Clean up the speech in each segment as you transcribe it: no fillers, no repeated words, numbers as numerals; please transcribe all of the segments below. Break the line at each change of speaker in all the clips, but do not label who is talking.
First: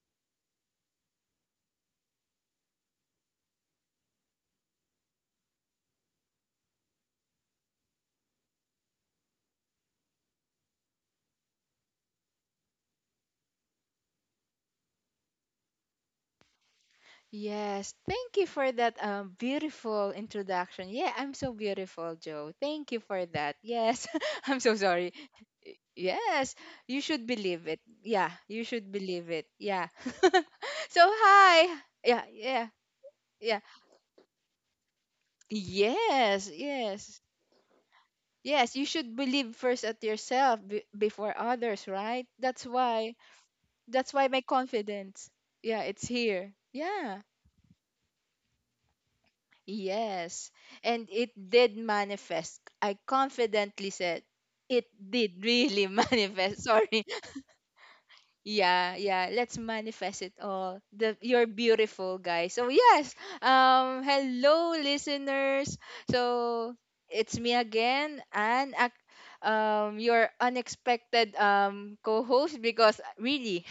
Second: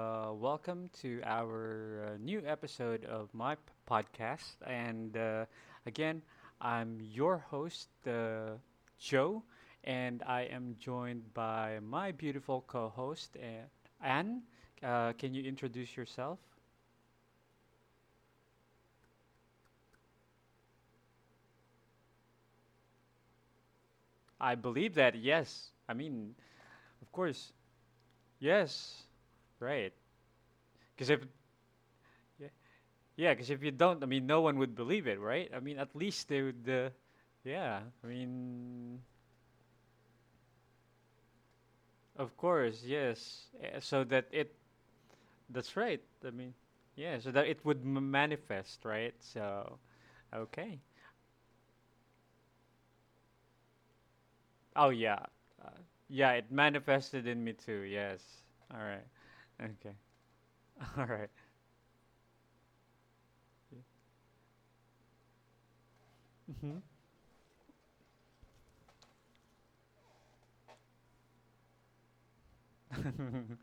Welcome to our new episode of my podcast. And again, I'm your host, Joe, and I am joined by my beautiful co host, Anne. Can you introduce yourself?
Yes, thank you for that beautiful introduction. Yeah, I'm so beautiful, Joe. Thank you for that. Yes,
I
I'm so
believe
sorry.
that,
Y-
yes. I mean,
Yes, you
of
should
course,
believe it. Yeah, you should
yes.
believe it. Yeah.
Right.
So,
Because if,
hi. Yeah, yeah,
Yeah, because
yeah.
if you don't, I mean, no one would believe it, right? I mean, at least they
Yes,
would.
yes.
Yeah, I
Yes, you
mean,
should believe first at yourself before others, right?
of
That's
course,
why.
yes. So
That's why
that
my
it.
confidence. Yeah,
That's
it's
right. I
here.
mean,
Yeah.
yeah. So that it would manifest, right? So
Yes,
okay.
and it did manifest. I confidently said it
Oh yeah,
did
uh,
really
yeah. It
manifest. Sorry.
manifested in me too. Yes. All
Yeah,
right.
yeah, let's
Okay.
manifest it all.
All
The
right.
you're beautiful, guys. So yes. Hello listeners. So
Mm-hmm.
it's me again and your unexpected co-host because really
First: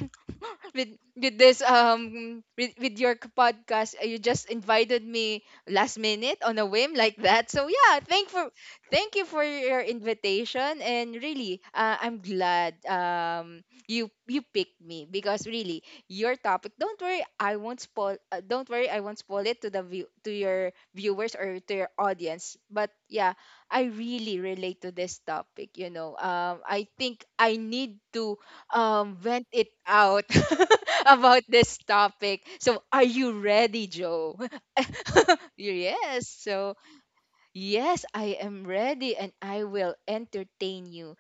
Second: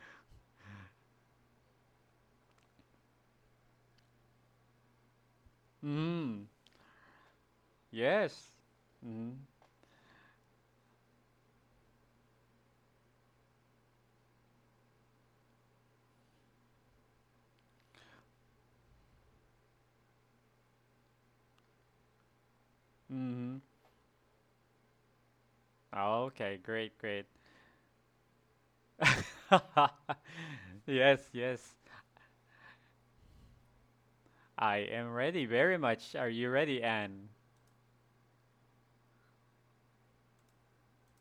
with with this with your podcast you just invited me last minute
Mm.
on a whim like that. So yeah,
Yes.
thank you
Mm.
for your invitation, and really I'm glad you picked me because really your topic, don't worry I won't spoil don't worry I won't spoil it to the view to your viewers or to your audience, but yeah,
Mm.
I really relate to this topic, you know.
Okay.
I
Great.
think
Great.
I need to vent it out
Yes.
about
Yes.
this topic. So are you ready, Joe?
I am ready very much. Are
Yes.
you
So
ready, Anne?
yes, I am ready and I will entertain you.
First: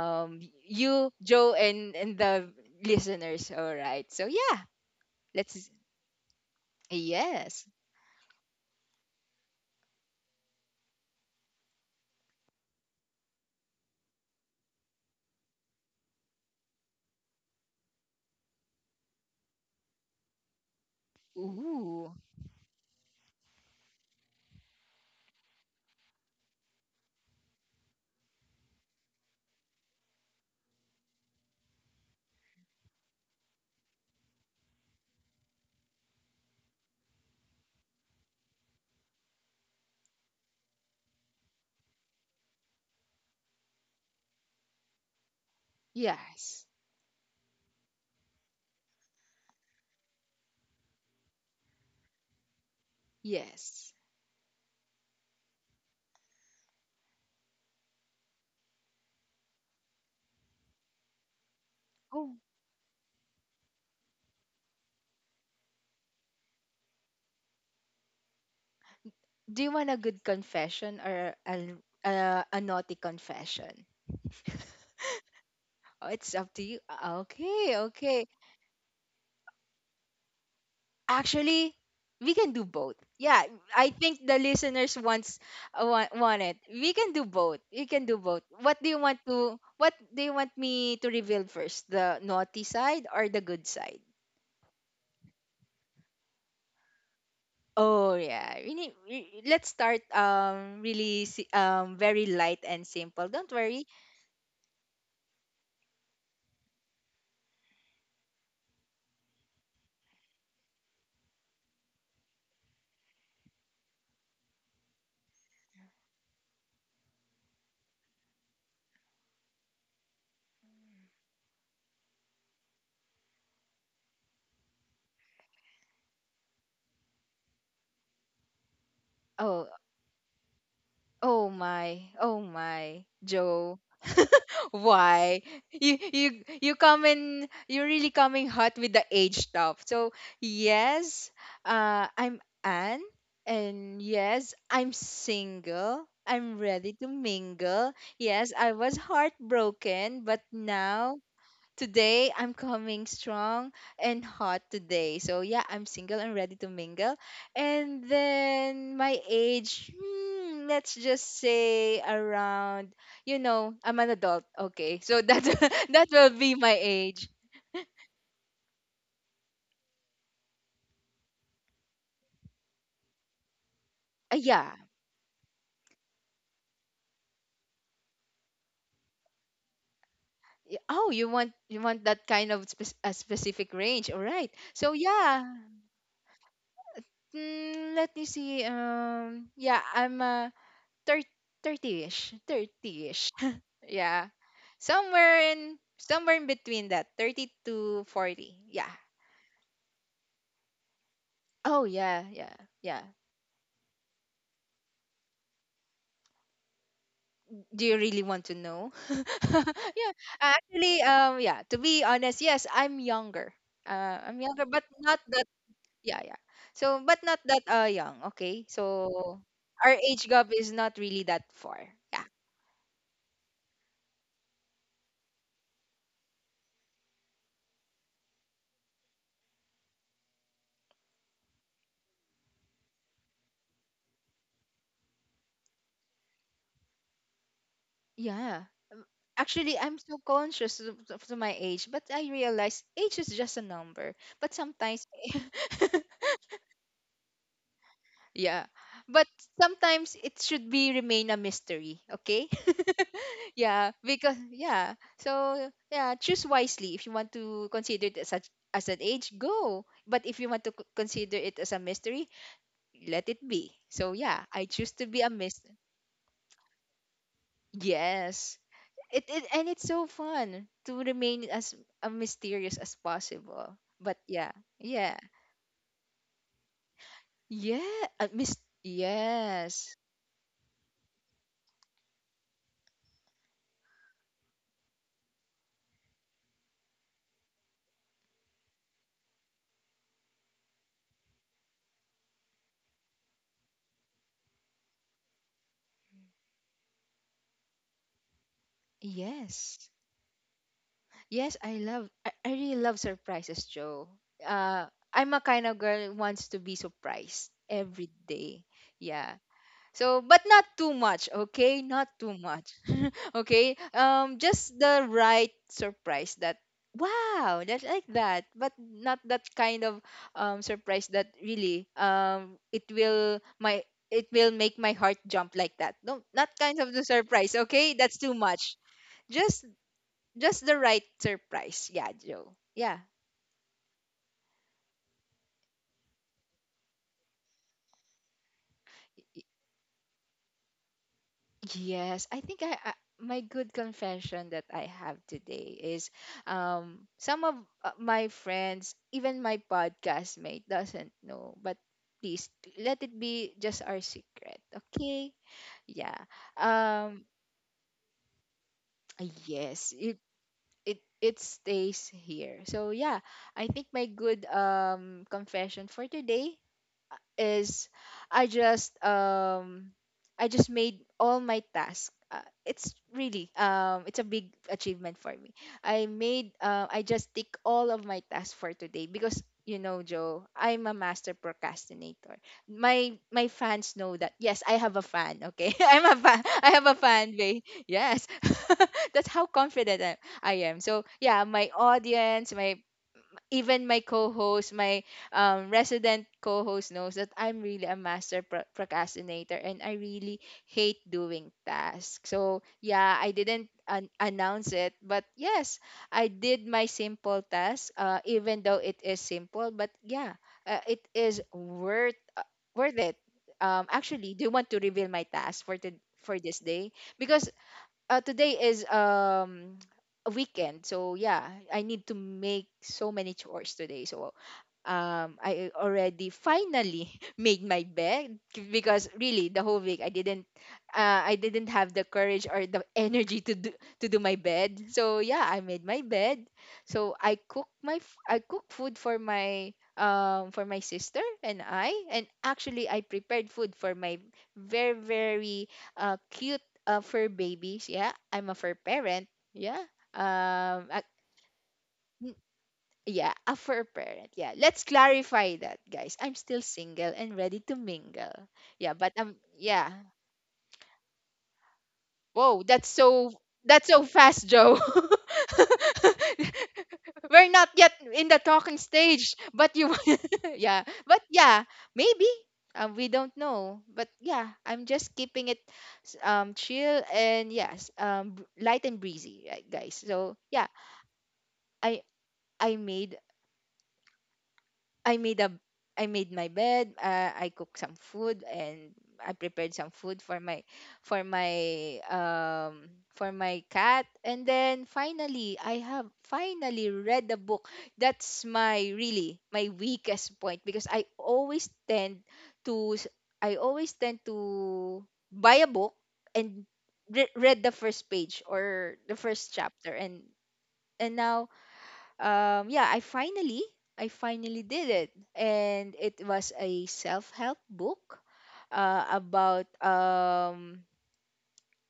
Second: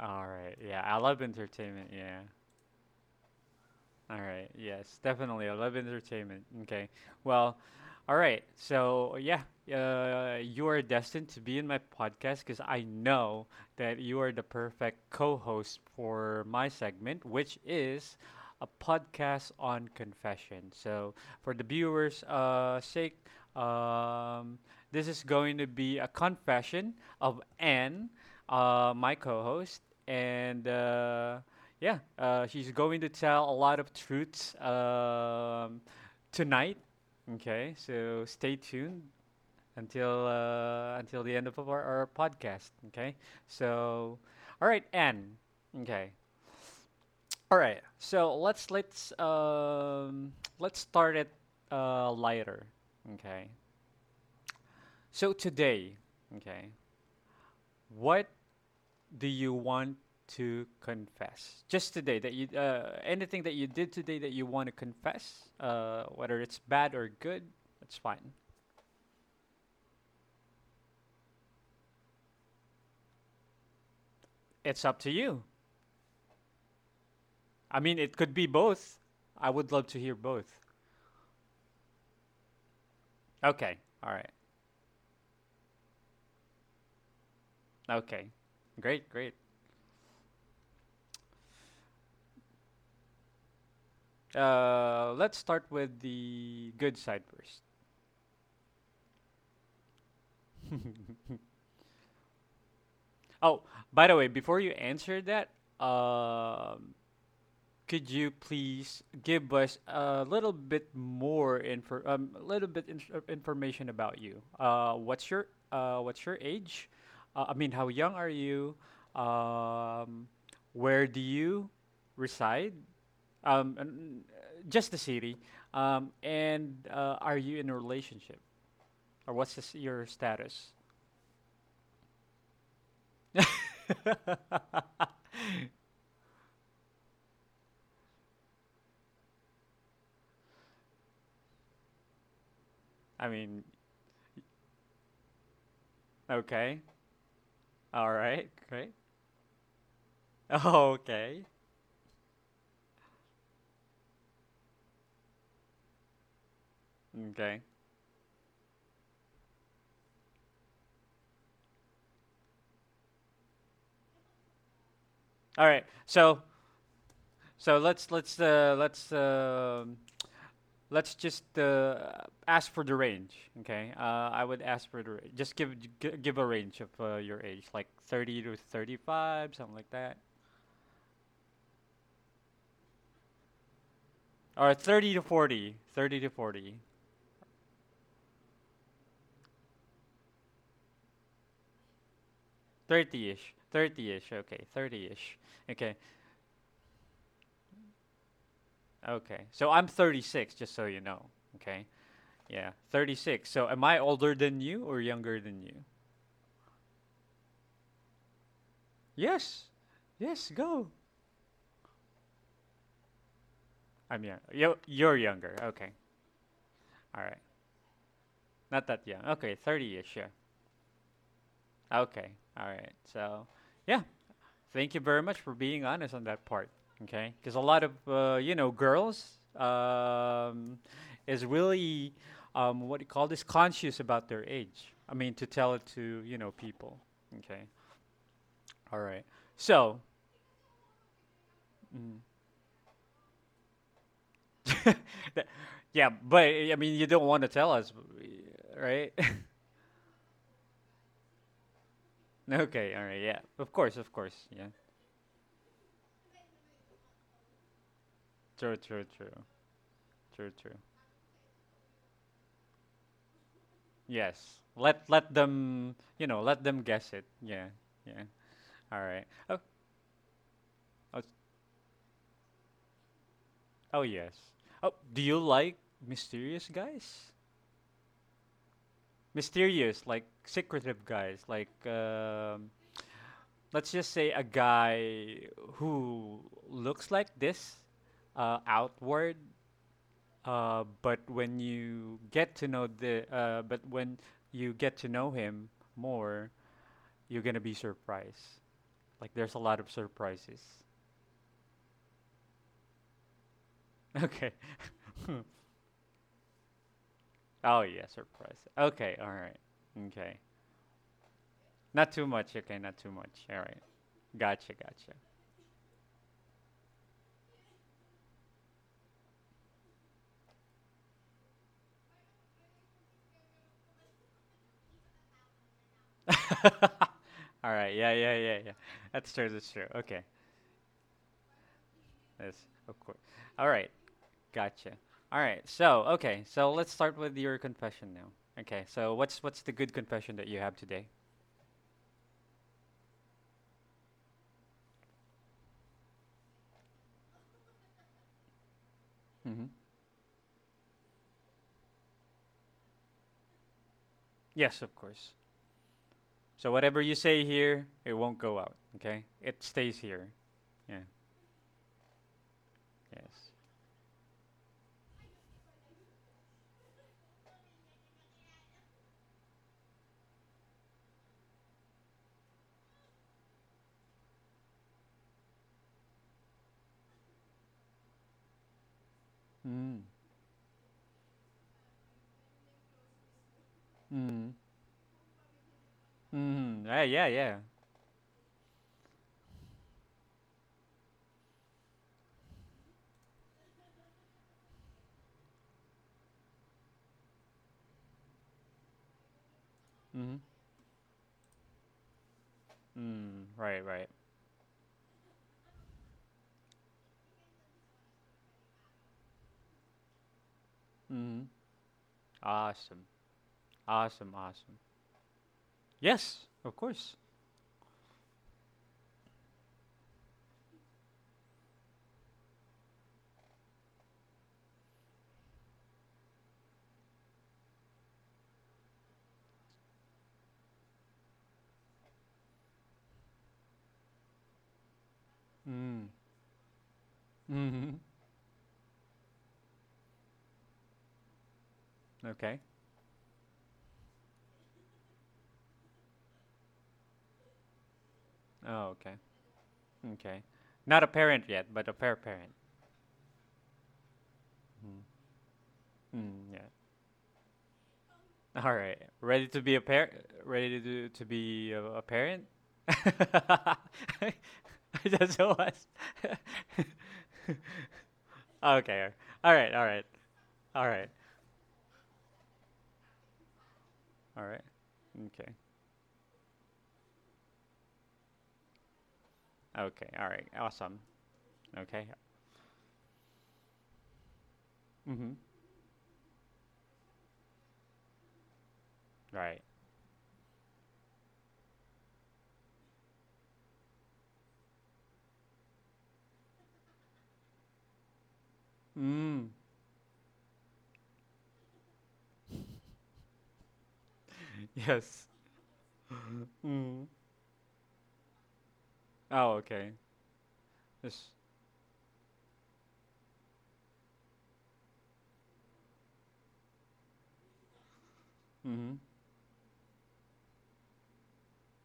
All right. Yeah, I
you,
love
Joe,
entertainment.
and
Yeah.
the listeners. All right.
All
So
right.
yeah,
Yes, definitely. I
let's
love entertainment. Okay. Well,
yes.
all right. So, yeah, you are destined to be in my podcast because I know that you are the perfect co host for my segment, which is a podcast on confession. So, for the
Ooh.
viewers' sake, um, this is going to be a confession of Anne, my co host, and yeah, she's going to tell a lot of truths tonight. Okay, so stay tuned until the end of our podcast. Okay. So, all right, Anne. Okay.
Yes.
All right. So let's let's start it lighter. Okay.
Yes.
So today, okay, what do you want to confess? Just today that
Oh,
you anything that you did today that you want to confess, whether it's bad or good, that's fine.
do you want a good confession or a naughty confession?
It's up to you.
Oh, it's up to you. Ah, okay,
I mean, it
okay.
could be both. I would love to hear both.
Actually, we can do both. Yeah,
Okay.
I
All
think
right.
the listeners wants want it. We can do both. We can do
Okay.
both. What do you
Great.
want
Great.
to what do you want me to reveal first? The naughty side or the good side?
Let's start with the good side first.
Oh yeah. Let's start really very light and simple. Don't
Oh,
worry.
by the way, before you answer that, um, could you please give us a little bit more info, a little bit in- information about you? What's your age? I mean, how young are you? Um, where do you reside? Just the city. And are you in a relationship, or what's
Oh,
this, your status?
oh my, oh my, Joe. Why? You you you come in, you're really coming hot with the age stuff. So yes, I'm Anne,
I mean,
and yes, I'm single. I'm
okay,
ready to mingle.
all right,
Yes, I
great,
was heartbroken, but now
okay.
today, I'm coming strong and hot today. So, yeah, I'm single and ready to mingle.
Okay.
And then my age, hmm, let's just say around, you know, I'm an adult. Okay. So that
All right.
that will
So
be my age.
so let's let's uh, let's uh, let's just ask for the range. Okay. I would
Yeah.
ask for the give a range of your age, like 30 to 35, something like that,
Oh, you want that kind of a specific range. All right.
or
So,
30 to
yeah.
40, 30 to 40,
Mm, let me see. Yeah, I'm thir- 30ish, 30ish.
thirty-ish,
Yeah,
thirty-ish. Okay, thirty-ish.
somewhere in
Okay.
between that 30 to 40. Yeah.
Okay. So I'm 36, just so you know.
Oh
Okay.
yeah, yeah,
Yeah,
yeah.
36. So am I older than you or younger than you?
Do you really want to know?
Yes.
Yeah,
Yes, go.
actually, yeah, to be honest, yes, I'm younger.
I'm
I'm
young.
younger,
You
but
you're
not that,
younger. Okay.
yeah, yeah. So but
All
not
right.
that young, okay?
Not that young.
So
Okay,
our
30-ish,
age
yeah.
gap is not really that far. Yeah.
Okay. All right. So, yeah. Thank you very much for being honest on that part. Okay? Cuz a lot of you know, girls is really what do you call this conscious about their age. I mean, to tell it to, you know, people. Okay.
Yeah.
All
Um,
right.
actually, I'm
So,
so conscious of to my age, but
mm,
I realize age is just a number. But sometimes,
that- yeah, but I mean, you don't want to tell us,
yeah.
right?
But sometimes it should be remain a mystery, okay?
Okay, all right, yeah. Of
Yeah,
course, of
because
course. Yeah.
yeah. So yeah, choose wisely. If you want to consider it as
True,
as an
true,
age,
true,
go. But if you
true,
want to
true.
consider it as a mystery, let it be. So yeah,
Yes.
I choose to
Let
be a
let
mystery.
them, you know, let them guess it. Yeah, yeah.
Yes.
All right. Oh,
It's so fun to
oh,
remain as mysterious as possible.
oh
But
yes.
yeah,
Oh,
yeah,
do you like mysterious guys?
yeah. Yes,
Mysterious, like secretive guys, like let's just say a guy who looks like this, outward, but when you get to know the, but when you get to know him more, you're gonna be surprised. Like there's a lot
yes,
of surprises.
yes. I love. I really love surprises, Joe.
Okay.
Uh, I'm a kind of girl who wants to be surprised
Oh yeah,
every
surprise.
day.
Okay, all
Yeah.
right.
So, but
Okay.
not too much, okay? Not
Not too
too
much.
much.
Okay, not too much. All
Okay?
right.
Just
Gotcha,
the right surprise that wow, that's like that, but not that kind of surprise that really it will make my heart jump like that. No, not kind
gotcha.
of the surprise,
All
okay?
right. Yeah,
That's too
yeah, yeah, yeah.
much.
That's true.
Just
That's true. Okay.
just the right surprise. Yeah, Joe.
Yes,
Yeah.
of course. All right. Gotcha. All right. So, okay. So let's start with your confession now. Okay. So what's the good confession that you have today?
Yes, I think I, my good confession that I have today is some of my friends, even my
Hmm.
podcast mate, doesn't know, but please let it be just our secret,
Yes, of
okay?
course.
Yeah.
So whatever you
Um
say here, it won't go out. Okay. It
yes,
stays here. Yeah.
it stays here. So yeah,
Yes.
I think my good confession for today is I just um I just made all my tasks. It's really it's a big achievement for me. I just tick all of my tasks for today because you
Mm.
know, Joe, I'm a master procrastinator. My fans know that.
Mm.
Yes, I have a fan, okay? I'm a fan. I have
Mm.
a
Yeah, yeah,
fan
yeah.
base. Yes. That's how confident I am. So, yeah, my audience, my even my co-host, my resident co-host knows that I'm really a master procrastinator, and I really
Mm.
hate doing tasks. So yeah, I
Mm.
didn't
Right, right.
announce it, but yes, I did my simple task, even though it is simple. But yeah, it is
Mm.
worth worth
Awesome.
it. Actually,
Awesome,
do you want to
awesome.
reveal my task for
Yes,
this
of
day?
course.
Because today is a weekend, so yeah, I need to make so many chores today. So I already finally made my bed, because really the whole week I didn't have the courage or the energy to do my bed. So yeah, I made my
Mm.
bed. So
Mm.
I cook food for my sister and I, and
Okay.
actually I prepared food for my very, very cute fur babies. Yeah, I'm a fur
Oh, okay.
parent. Yeah.
Okay.
Um, ac-
Not a parent yet, but a pair parent.
yeah, a fur parent. Yeah, let's
Mm.
clarify that, guys. I'm
Mm,
still
yeah.
single and ready to mingle.
All
Yeah,
right.
but
Ready to be a
yeah.
parent? Ready to do, to be a parent?
Whoa, that's so fast, Joe.
That's the last.
We're not yet in the talking
Okay.
stage,
All
but
right. All
you,
right.
yeah,
All right.
but yeah, maybe. We don't know, but
All
yeah,
right.
I'm just keeping it
Okay.
chill and yes, light and breezy, right, guys.
Okay. All
So
right.
yeah,
Awesome.
I
Okay.
I made I
Mm-hmm.
made a I made my bed. I cooked some food and I
All right.
prepared some food for my um for my cat. And then finally, I have finally read the book. That's
Mm.
my weakest point because I always tend to I always tend to
Yes.
buy a book and
Mm.
read the first page or the first
Oh,
chapter.
okay.
and and
This.
now yeah, I finally I finally did it, and it was a self-help book
Mm-hmm.
about um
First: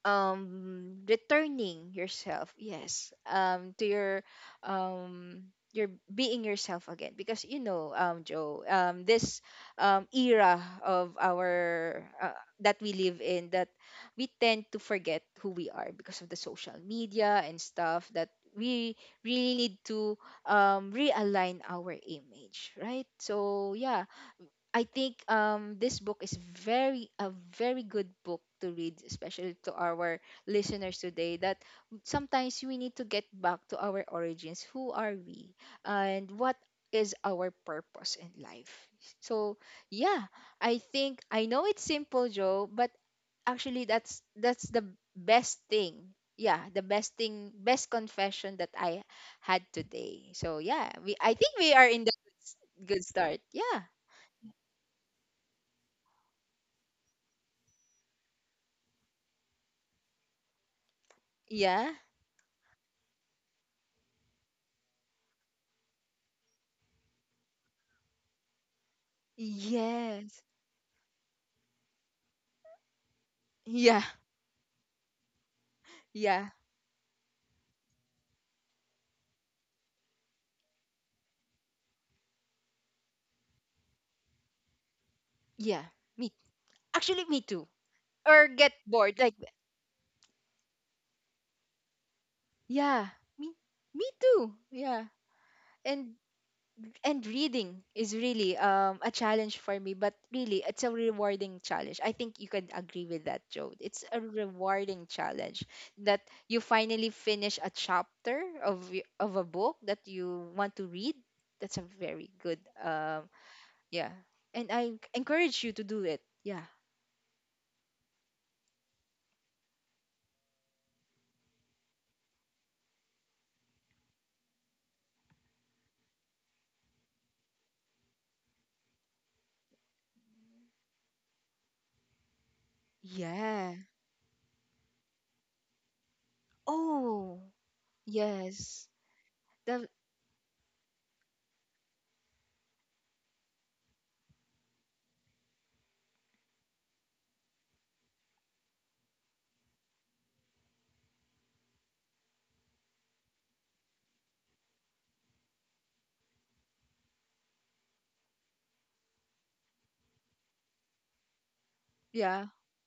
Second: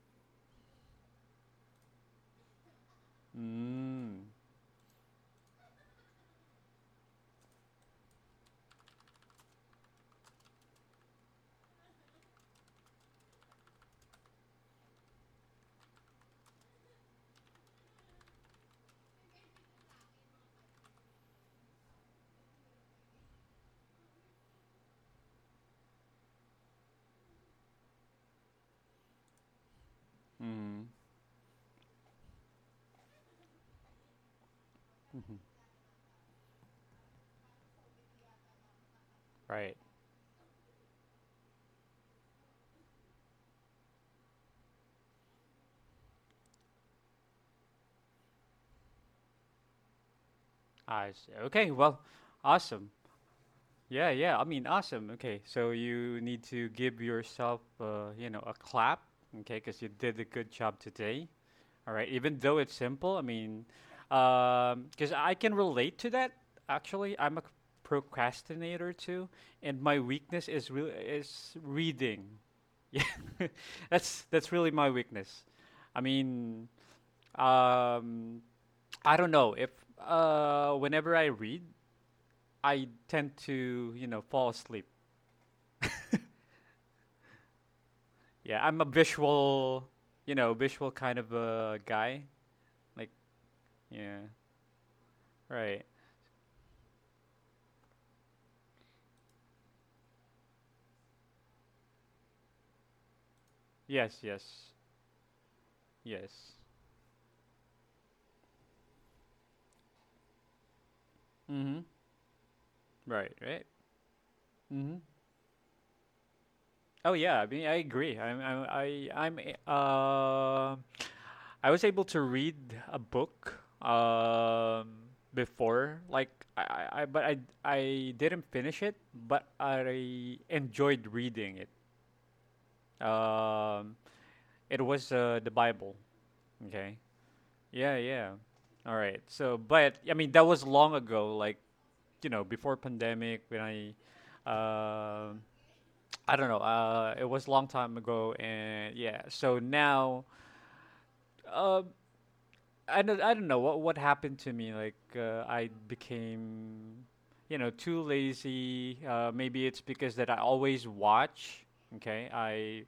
um returning yourself, yes, to
Mm.
um your being yourself again, because you know, Joe, this era of our that we live in, that we tend to forget who we are because of the social media and stuff, that we really need to realign our image, right? So yeah, I think this book is very good book to read, especially to our
Mm.
listeners today. That sometimes we need to get back to our origins. Who are
Mm-hmm.
we, and what is our purpose in life? So
Right.
yeah, I think I know it's simple, Joe, but actually that's the best thing. Yeah, the best thing, best confession that I had today. So yeah,
I
we I
see.
think we
Okay.
are
Well,
in the
awesome.
good start. Yeah,
Yeah. Yeah. I mean, awesome. Okay. So you need to give yourself, you know, a clap. Okay, because you did a good job today.
yeah.
All right, even though it's simple, I mean, because I can relate to that. Actually, I'm a procrastinator too, and my
Yes.
weakness is really is reading. Yeah,
Yeah.
that's really my weakness. I
Yeah.
mean, um, I don't know if whenever I read, I tend to you know fall asleep.
Yeah. Me. Actually, me too. Or
Yeah,
get
I'm a
bored. Like
visual, you know, visual kind of a guy. Like,
yeah. Me. Me
yeah,
too. Yeah.
right.
And and reading is really a challenge for me, but really it's a rewarding challenge. I think you can agree with that, Joe. It's
Yes,
a
yes,
rewarding challenge that
yes.
you finally finish a chapter of of a book that you want to read.
Mm-hmm.
That's a very good
Right. Right.
yeah. And
Mm-hmm.
I encourage you to do it. Yeah.
Oh yeah. I mean, I agree. I'm. a- Um. I was able to read a book. Um. Before, like, I. I. I- But I. I didn't finish it. But I enjoyed reading it.
Yes.
Um. It was the Bible. Okay.
Oh,
Yeah. Yeah.
yes.
All right. So,
Def-
but I mean, that was long ago. Like, you know, before pandemic, when I. Um. I don't know. It was a long time ago, and yeah. So now, uh, I don't know what happened to me. Like I became, you know, too lazy. Maybe it's because that I always watch. Okay,
yeah.
I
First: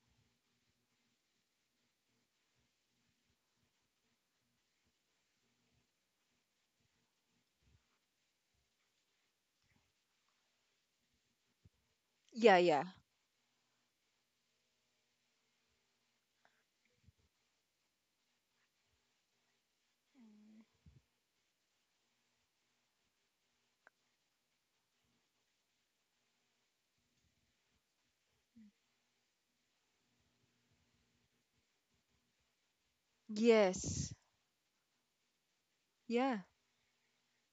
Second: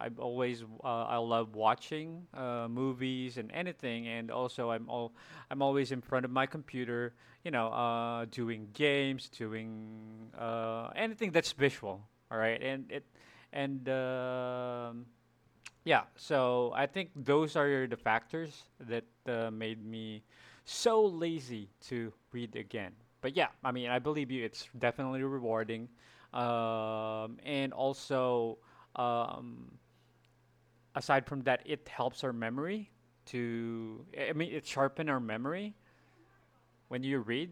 I'm always I love watching movies and anything, and also I'm always in front of my computer. You know, doing games, doing anything that's visual. All
Yeah,
right,
yeah.
and it and yeah, so I think those are the factors that made me so lazy to read again. But yeah, I mean, I believe you. It's definitely rewarding, and also um, aside from that, it helps our memory. To
Yes.
I mean, it sharpen our memory
Yeah.
when you read.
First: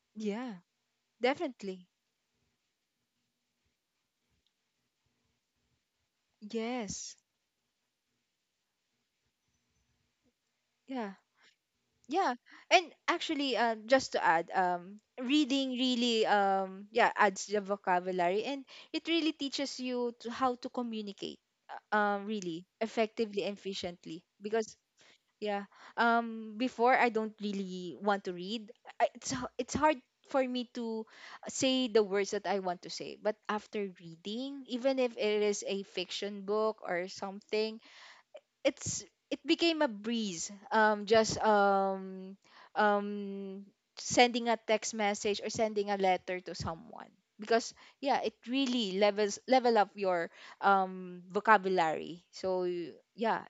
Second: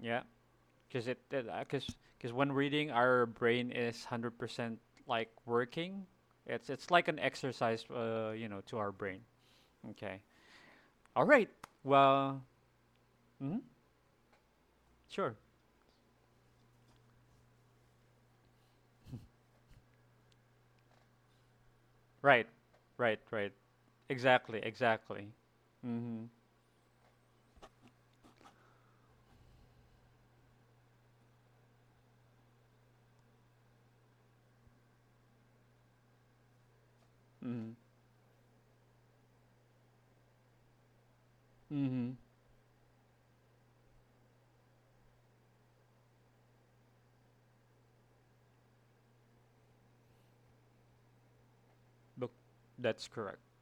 Yeah,
Yeah.
because it
Definitely.
because when reading, our brain is 100% like working. It's like
Yes.
an exercise, you know, to our brain. Okay.
Yeah.
All right.
Yeah.
Well,
And actually,
mhm,
just to add,
sure.
reading really yeah adds the vocabulary, and it really teaches you to how to communicate
Right.
really
Right.
effectively
Right.
and efficiently
Exactly.
because
Exactly.
yeah.
Mm-hmm.
Before, I don't really want to read. It's it's hard for me to say the words that I want to say. But after reading, even if it is a fiction book or
Mm-hmm.
something, it became a breeze. Just
Mm-hmm.
um sending a text message or sending a letter to someone, because yeah, it really level up your vocabulary.
Look,
So
that's correct.
yeah,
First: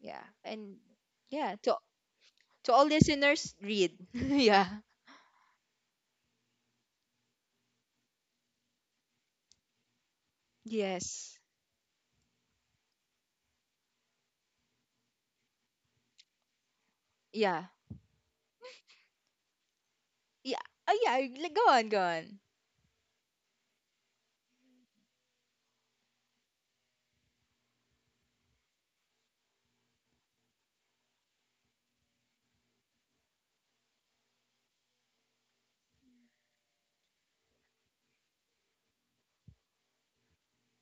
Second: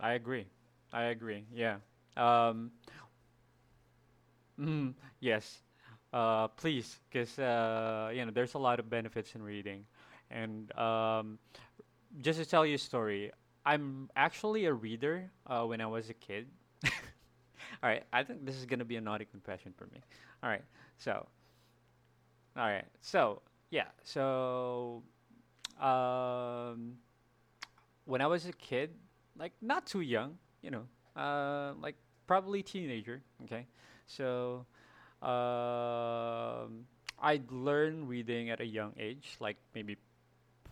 I
yeah,
agree.
and
I agree.
yeah.
Yeah.
So
Um,
to all listeners, read. Yeah.
mm, yes. Please, because you know, there's a lot of benefits in reading, and
Yes.
just to tell you a story, I'm actually a reader when I was a kid. All
Yeah.
right, I think this is gonna be a naughty confession for me. All
Yeah.
right,
Oh, yeah.
so
Like, go on. Go on.
All right. So, yeah. So, um, when I was a kid, like not too young, you know, like probably teenager. Okay. So, um, I learned reading at a young age, like maybe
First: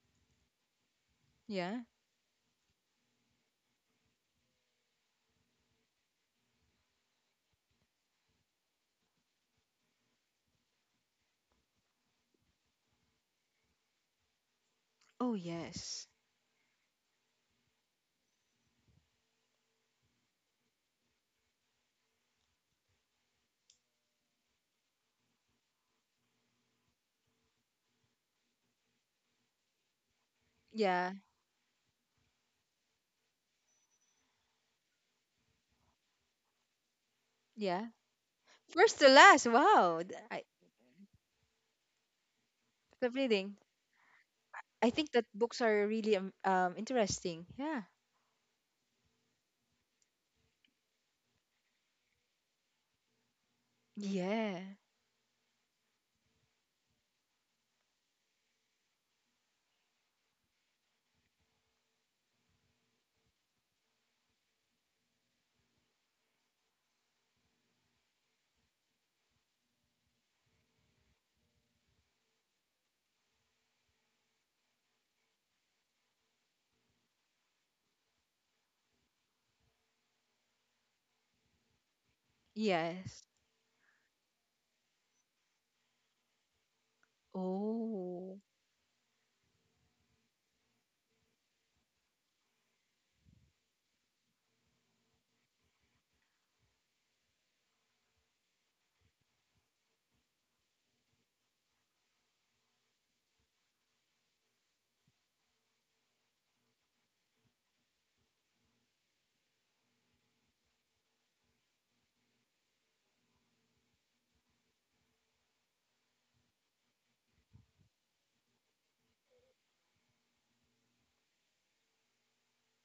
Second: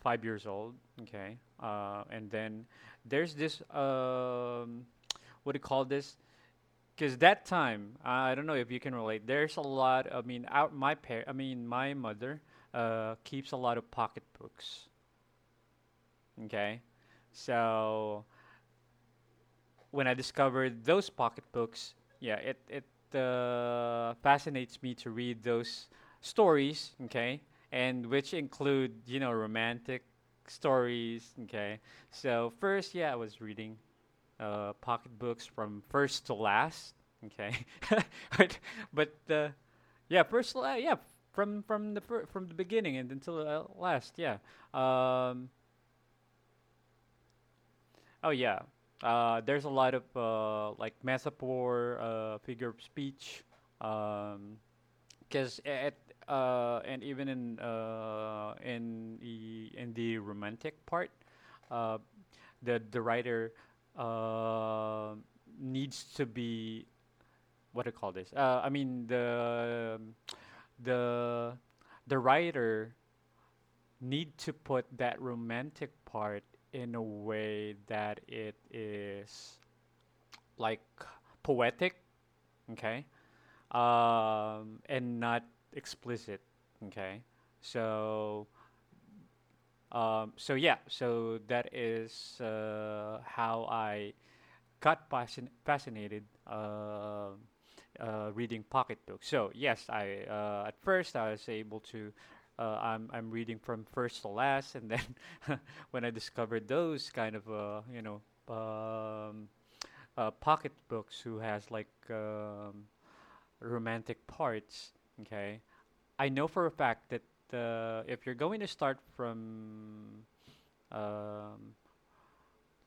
5 years old. Okay.
Yeah.
And then there's this, what do you call this? Because that time, I don't know if you can relate. There's a lot. I mean, I mean, my mother keeps a lot of pocketbooks.
Oh, yes.
Okay, so when I discovered those pocketbooks, yeah, it fascinates me to read those stories. Okay, and which include you know romantic
Yeah.
stories. Okay, so first, yeah, I was reading pocketbooks from first to last. Okay,
Yeah.
but
First to
but
last. Wow. Th-
yeah,
I
yeah, from from the beginning and
kept
until
reading.
last. Yeah.
I think that
Um,
books are really interesting. Yeah.
oh yeah. There's a lot of like metaphor, figure of speech,
Yeah.
because at and even in the romantic part, uh, the writer uh, needs to be what do you call this? I mean the the writer need to put that romantic part in a way that it is like poetic, okay?
Yes.
And not explicit, okay?
Oh.
So so yeah, so that is how I got fascinated reading pocketbooks. So yes, I at first I was able to. I'm reading from first to last, and then when I discovered those kind of um, pocketbooks who has like romantic parts, okay. I know for a fact that if you're going to start from um,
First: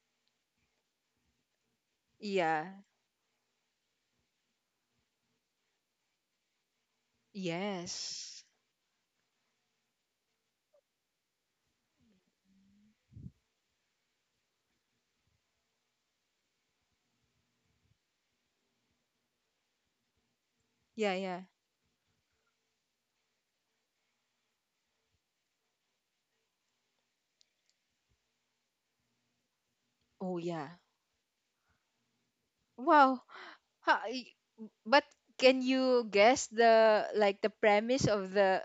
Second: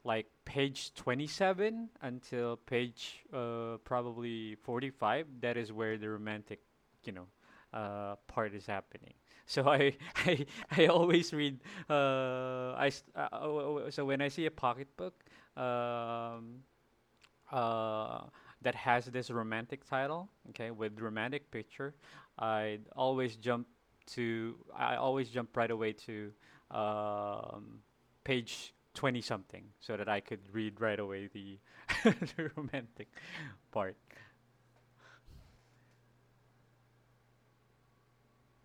like page 27 until
Yeah.
page probably 45, that is where the romantic you know
Yes.
part is happening. So I I, I always read oh, oh, oh, so when I see a pocketbook um, uh, that has this romantic title, okay, with
Yeah. Yeah.
romantic picture, I always jump to I always jump right away to um, page 20 something, so that I
Oh,
could
yeah.
read right away the, the romantic
Wow.
part.
Ha, but can you guess the premise of the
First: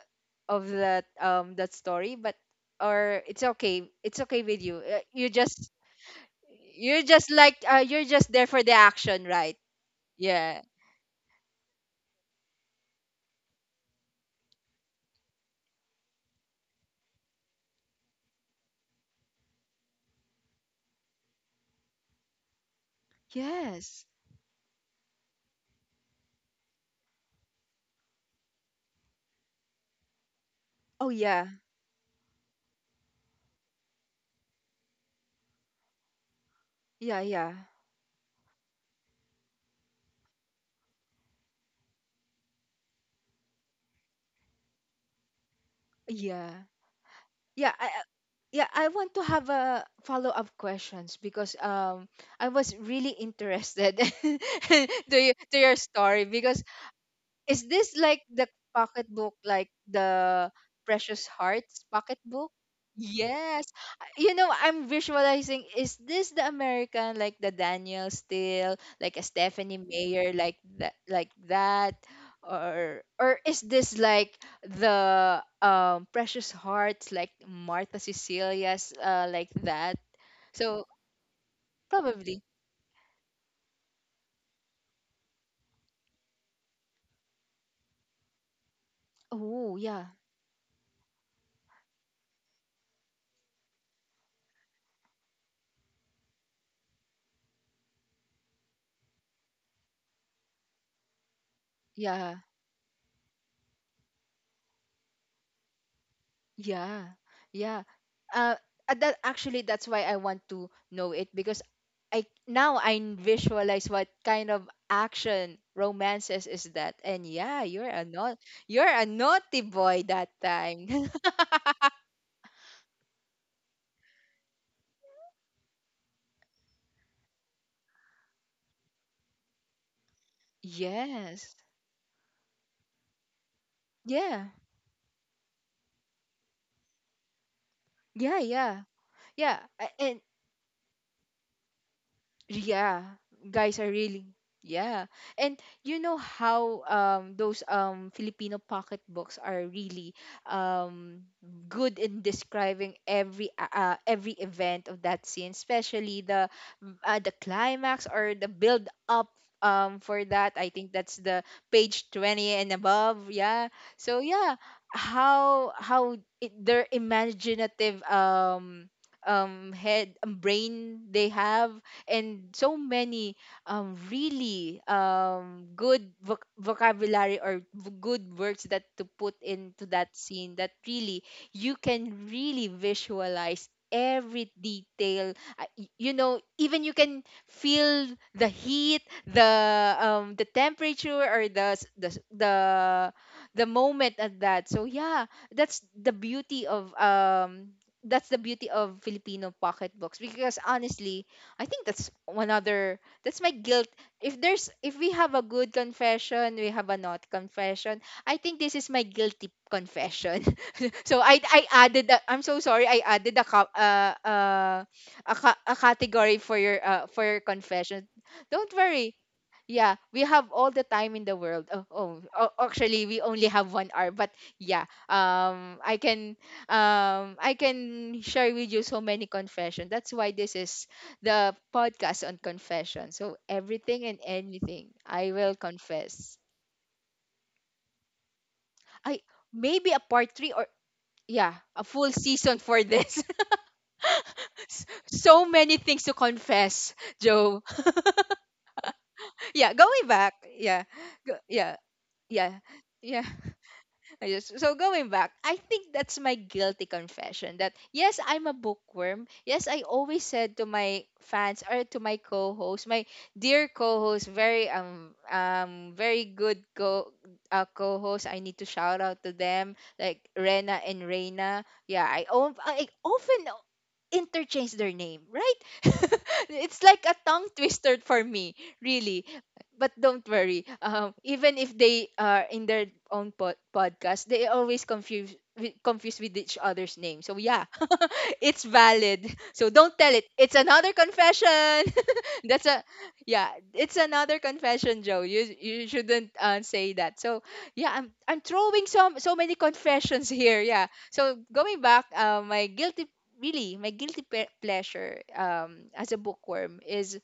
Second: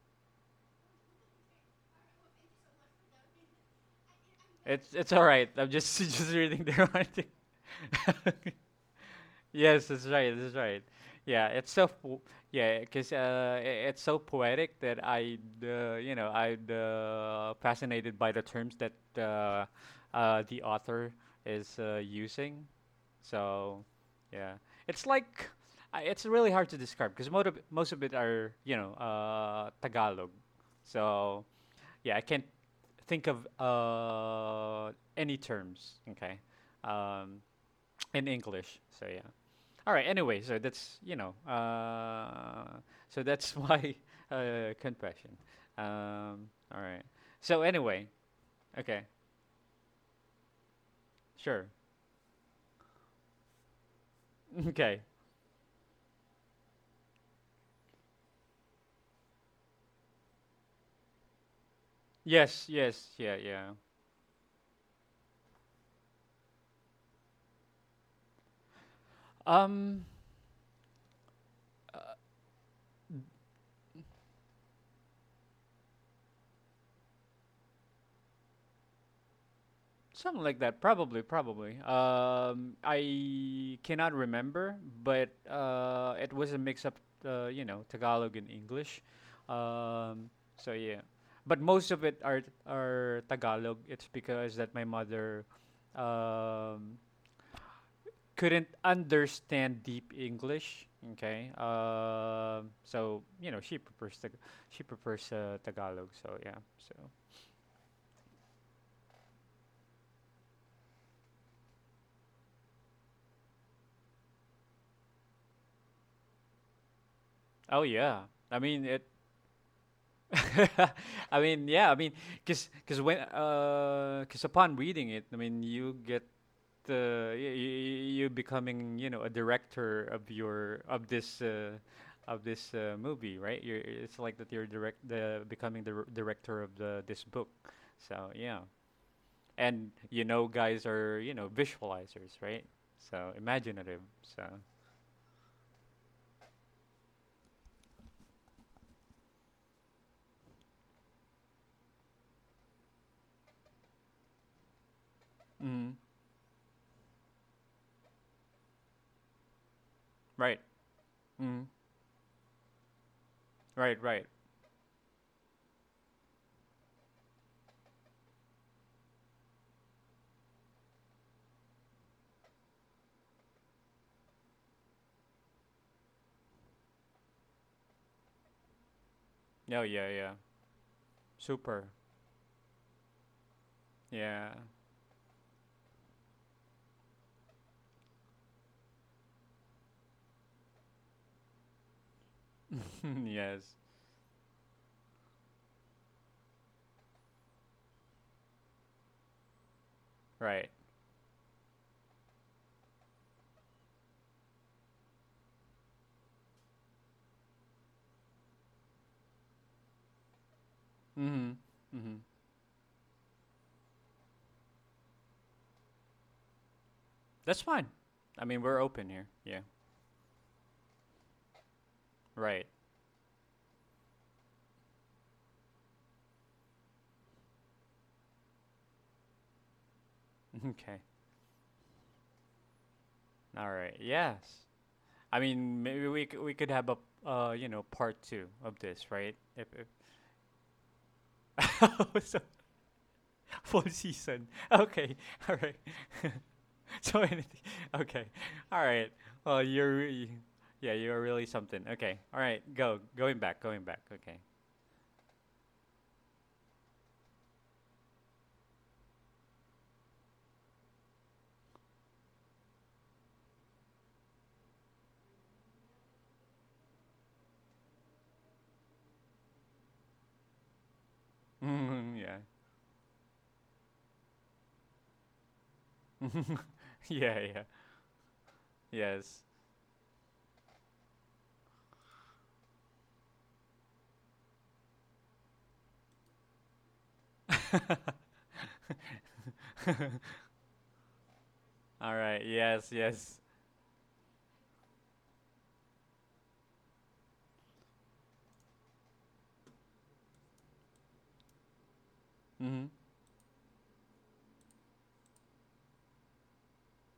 of that that story but or it's okay, with you?
It's it's all
You
right. I'm
just
just just reading the
you're
romantic.
just like you're just there for the action, right?
Yes, that's right. That's
Yeah.
right. Yeah, it's so po- yeah, cause it's so poetic that I'm fascinated by the terms that the author is using. So,
yes
yeah, it's like it's really hard to describe because most of it are Tagalog.
oh
So
yeah
yeah, I can't think of any terms. Okay,
yeah
um,
yeah
in English. So yeah. All right. Anyway, so so that's why confession.
yeah
All right. So
yeah
anyway,
I- yeah I
okay,
want to have a follow-up questions, because
sure,
I was really interested to,
okay.
to your story, because is this like the pocketbook, like the Precious Hearts pocketbook?
Yes, yes, yeah,
Yes.
yeah.
You know, I'm visualizing, is this the American, like the Daniel Steele, like a Stephanie
Um,
Mayer, like that, like that? Or is this like the Precious Hearts, like Martha Cecilia's, like that?
Something like that,
So
probably, probably.
probably.
I cannot remember, but it was a mix up, you know, Tagalog and English.
Oh, yeah.
Um, so yeah, but most of it are Tagalog. It's because that my mother um, couldn't understand deep English. Okay.
Yeah.
So you know she prefers she prefers Tagalog. So yeah, so
Yeah, yeah. Uh, that actually that's why I want to know it, because I now I visualize what kind of action romances is that. And yeah,
oh
you're a
yeah,
not
I
you're
mean
a
it
naughty boy that time.
I mean, yeah, I mean, cause, cause when, cause upon reading it, I mean, you get you becoming, you know, a director of your
Yes.
of this movie, right? You're it's like
Yeah.
that you're direct the becoming the director of the this book. So
Yeah,
yeah,
yeah. Yeah.
and
And
you know, guys are you know visualizers, right?
yeah,
So
guys are
imaginative.
really
So
yeah. And you know how those Filipino pocketbooks are really um good in describing every event of that scene,
mm,
especially the climax or the build up for that.
right,
I think that's the
mm,
page 20 and above, yeah.
right,
So
right.
yeah, how it, their imaginative head brain they have, and so many really good vocabulary or good words that to put
No,
into
yeah,
that
yeah,
scene that really you
super,
can really visualize every
yeah.
detail. You know, even you can feel the heat, the the temperature or the the
yes.
moment at that, so yeah, that's the beauty of that's the beauty of Filipino pocketbooks, because
Right.
honestly I think that's one other that's my guilt. If there's if we have a good confession, we have a not confession. I think this is my guilty confession. So I
Mhm.
I added, I
Mhm.
am so sorry, I added a a category for your
That's fine.
confession.
I mean,
Don't
we're open
worry.
here. Yeah.
Yeah, we have all the time in the world. Oh, oh, oh,
Right.
actually, we only have 1 hour. But yeah, I can share with you so many confessions. That's why this is
Okay.
the podcast on confession. So
All right.
everything and
Yes.
anything, I
I
will
mean, maybe
confess.
we could have a you know, part 2 of this,
I
right? If,
maybe a part three or yeah, a full
if so,
season for this.
full season.
S-
Okay.
so
All
many
right.
things to confess,
so
Joe.
anything. Okay. All right. Well,
Yeah,
you're
going
re-
back. Yeah,
yeah, you're
go,
really
yeah,
something. Okay. All
yeah,
right. Go.
yeah.
Going back. Going back.
I
Okay.
just so going back, I think that's my guilty confession that yes, I'm a bookworm. Yes, I always said to my fans or to my co-host, my dear co-host, very very good co co-host. I need to shout out to them like Rena and Reina. Yeah,
yeah.
I often interchange their name, right? It's like a
yeah,
tongue
yeah.
twister for me, really.
Yes.
But don't worry. Even if they are in their own podcast, they always confused with each other's name. So yeah, it's valid. So don't tell it. It's another confession.
All right.
That's a
Yes. Yes.
yeah, it's another confession, Joe. You shouldn't say that. So yeah, I'm throwing so many confessions here. Yeah. So going back, my
Mm.
guilty really my guilty pleasure as a bookworm is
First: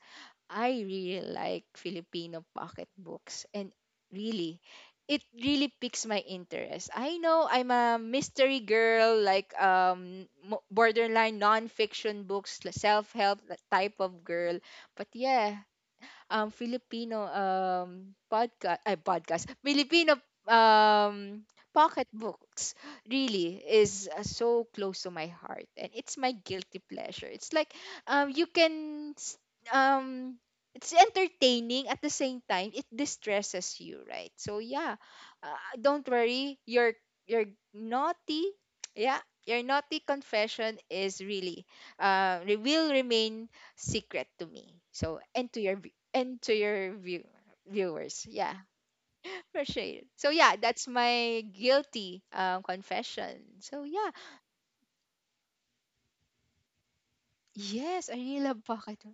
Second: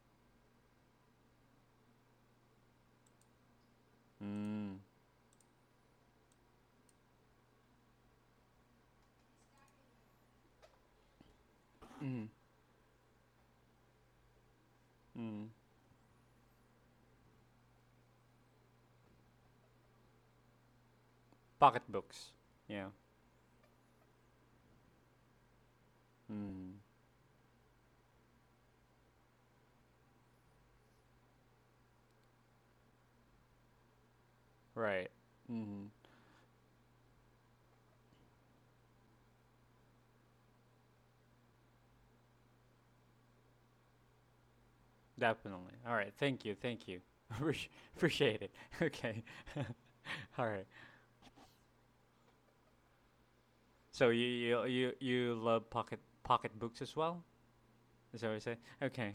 I really like Filipino pocketbooks, and really
Mm.
it really piques my interest. I know I'm a mystery girl, like borderline non-fiction
Mm.
books, like self-help type of girl, but
Mm.
yeah, Filipino um, pocket
Pocketbooks.
books
Yeah.
really is so close to my heart. And it's my guilty
Mm.
pleasure. It's like um, you can, s- um, it's entertaining, at the same time, it distresses you, right? So, yeah,
Right. Mm.
don't worry, your naughty, yeah, your naughty confession is really will remain secret to me. So
Definitely. All right.
and
Thank
to
you. Thank
your
you. Appreci-
viewers,
Appreciate it.
yeah,
Okay.
appreciate it, so
All
yeah,
right.
that's my guilty confession, so yeah
So you love pocketbooks as well?
yes I
Is that what you
really
say?
love pocket
Okay.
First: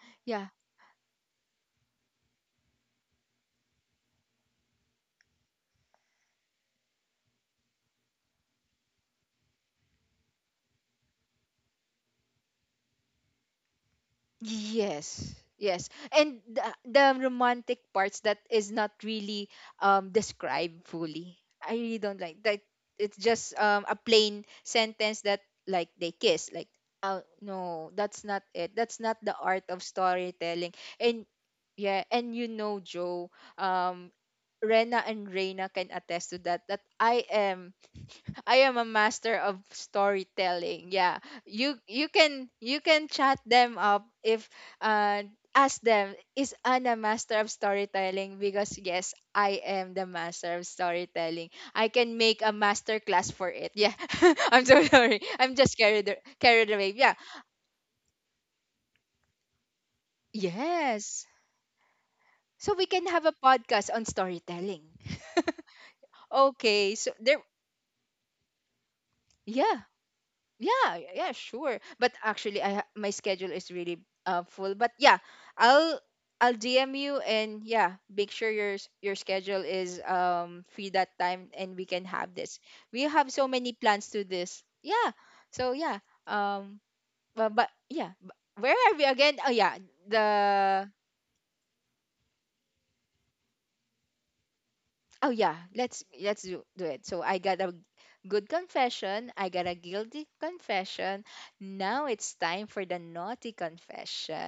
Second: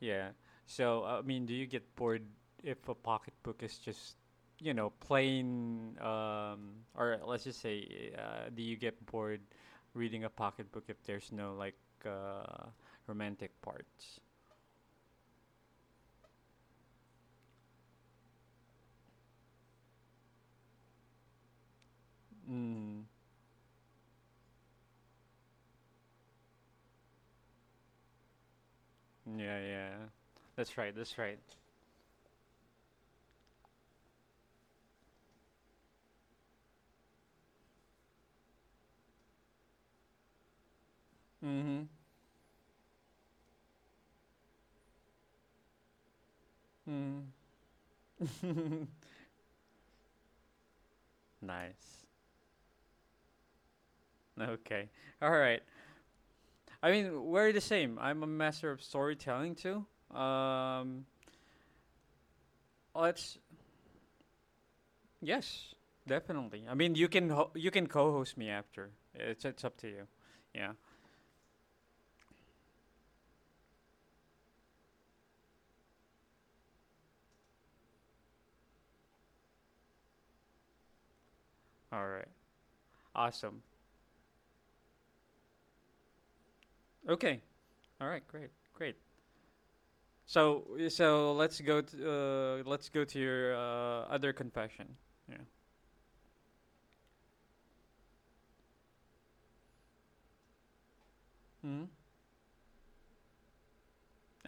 Yeah.
yeah.
So, I mean, do you get bored if a pocketbook is just, you know, plain, or let's just say, do you get bored reading a pocketbook if there's no, like, uh, romantic parts?
Yes. Yes. And the romantic parts that is not really described fully. I really don't like that.
Mm.
It's just a plain sentence that like they kiss, like oh no, that's not it. That's not the
Yeah,
art of
yeah.
storytelling.
That's right, that's
And
right.
yeah, and you know Joe, um Rena and Reina can attest to that that I am a master of storytelling. Yeah. You
Mm-hmm.
you can you can chat them up if uh ask them is Anna
Mm.
master of storytelling, because yes, I am the master of storytelling. I
Nice.
can make a master class for it. Yeah. I'm so
Okay.
sorry.
All
I'm
right.
just carried away.
I
Yeah.
mean, we're the same. I'm a master of storytelling too. Um,
Yes. So we can have a
let's
podcast on storytelling.
Yes, definitely. I
Okay.
mean,
So there
you can co-host me after. It's
yeah.
up to you. Yeah.
Yeah, yeah, sure. But actually, my schedule is really full. But yeah, I'll I'll DM you, and yeah, make sure your your schedule is free that time and we can
All right.
have this. We have so
Awesome.
many plans to this. Yeah. So yeah. Um.
Okay.
But, but
All
yeah.
right.
b-
Great.
Where are
Great.
we again? Oh yeah.
So
The
so let's go to your other confession.
oh
Yeah.
yeah, do it. So I got a good confession, I got a guilty confession.
Mhm.
Now it's time for the naughty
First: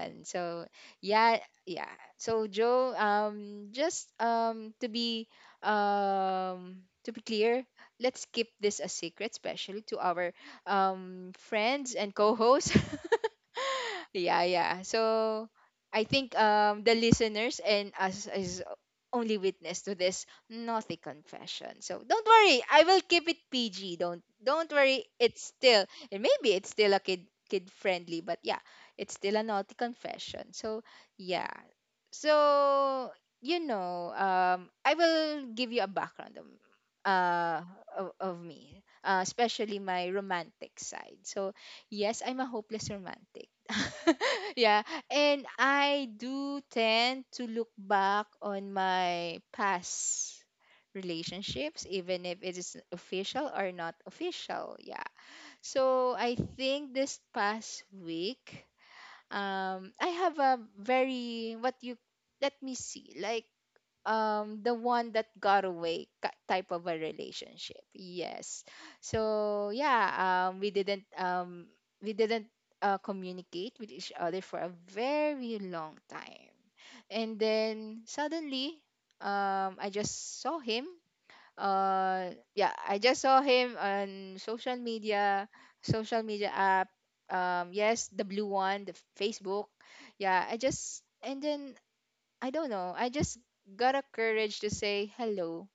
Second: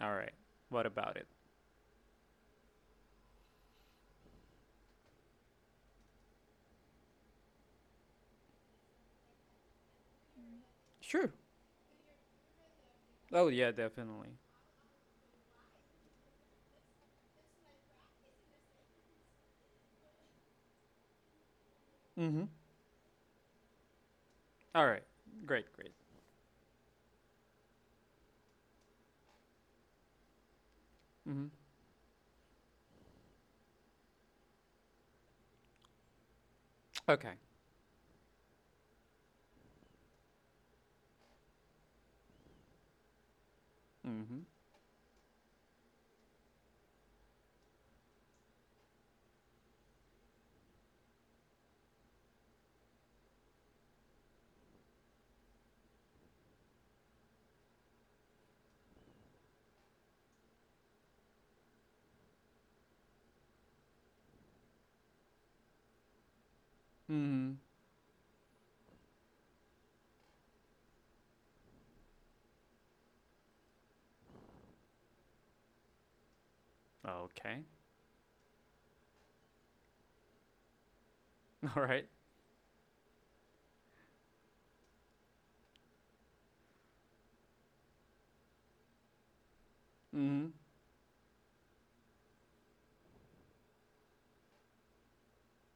All right.
So
What about it?
yeah, yeah. So Joe, just to be clear, let's keep this a secret, especially to our
Sure.
friends and co-hosts.
Oh yeah, definitely.
Yeah, yeah. So I think the listeners and us is only witness to this naughty confession. So don't
Mhm.
worry, I will keep it PG. Don't
All right.
worry, it's
Great.
still
Great.
and maybe it's still a kid kid friendly, but yeah, it's still a naughty confession. So
Mhm.
yeah. So you know, I will give you a background of
Okay.
uh of me. Especially my romantic side. So yes, I'm a hopeless romantic.
Mhm.
Yeah, and I do tend to look back on my past relationships, even if it is official or not official. Yeah. So I think this past week, I have a very what you let me see like the one that got away type of a
Mhm.
relationship, yes, so yeah, um we didn't um we didn't communicate with each other for a very long time, and
Okay.
then suddenly I just saw him,
All right.
uh yeah, I just saw him on social media, social media app, yes, the blue one, the Facebook. Yeah,
Mhm.
I just and then I don't know. I just got a courage to say hello.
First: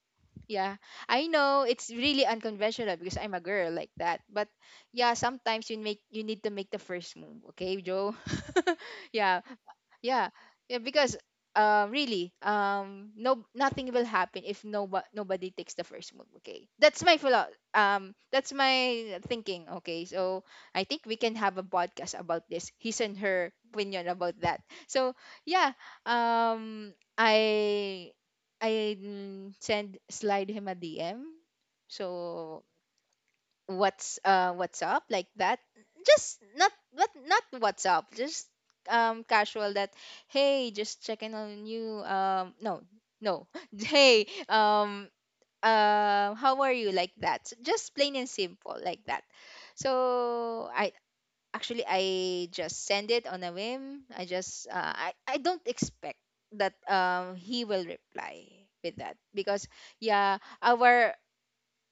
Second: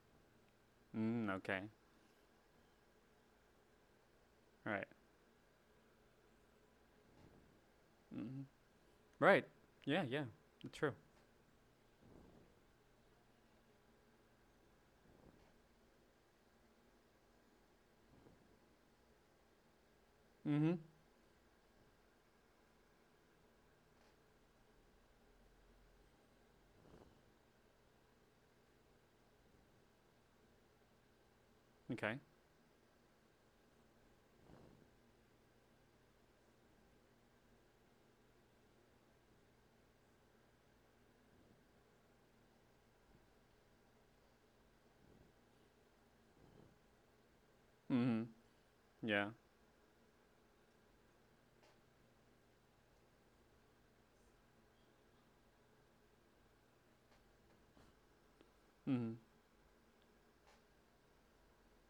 Yeah. I
Mm,
know
okay.
it's really unconventional because I'm a girl like that. But
All right.
yeah, sometimes you need to make the first move, okay, Joe?
Mhm.
Yeah.
Right. Yeah. Yeah.
Yeah yeah,
True.
because really no nothing will happen if nobody takes the first move, okay? That's my that's my thinking, okay? So
Mm-hmm.
I think we can have a podcast about this, his and her opinion about that, so yeah. um i Send slide him a DM.
Okay.
So what's up, like that. Just not what's up, just casual, that hey just checking on you. No no Hey how are you, like that. So just plain
Mm-hmm.
and simple like that.
Yeah.
So I actually I just send it on a whim. I just I don't expect that he will reply with
Mm-hmm.
that, because yeah, our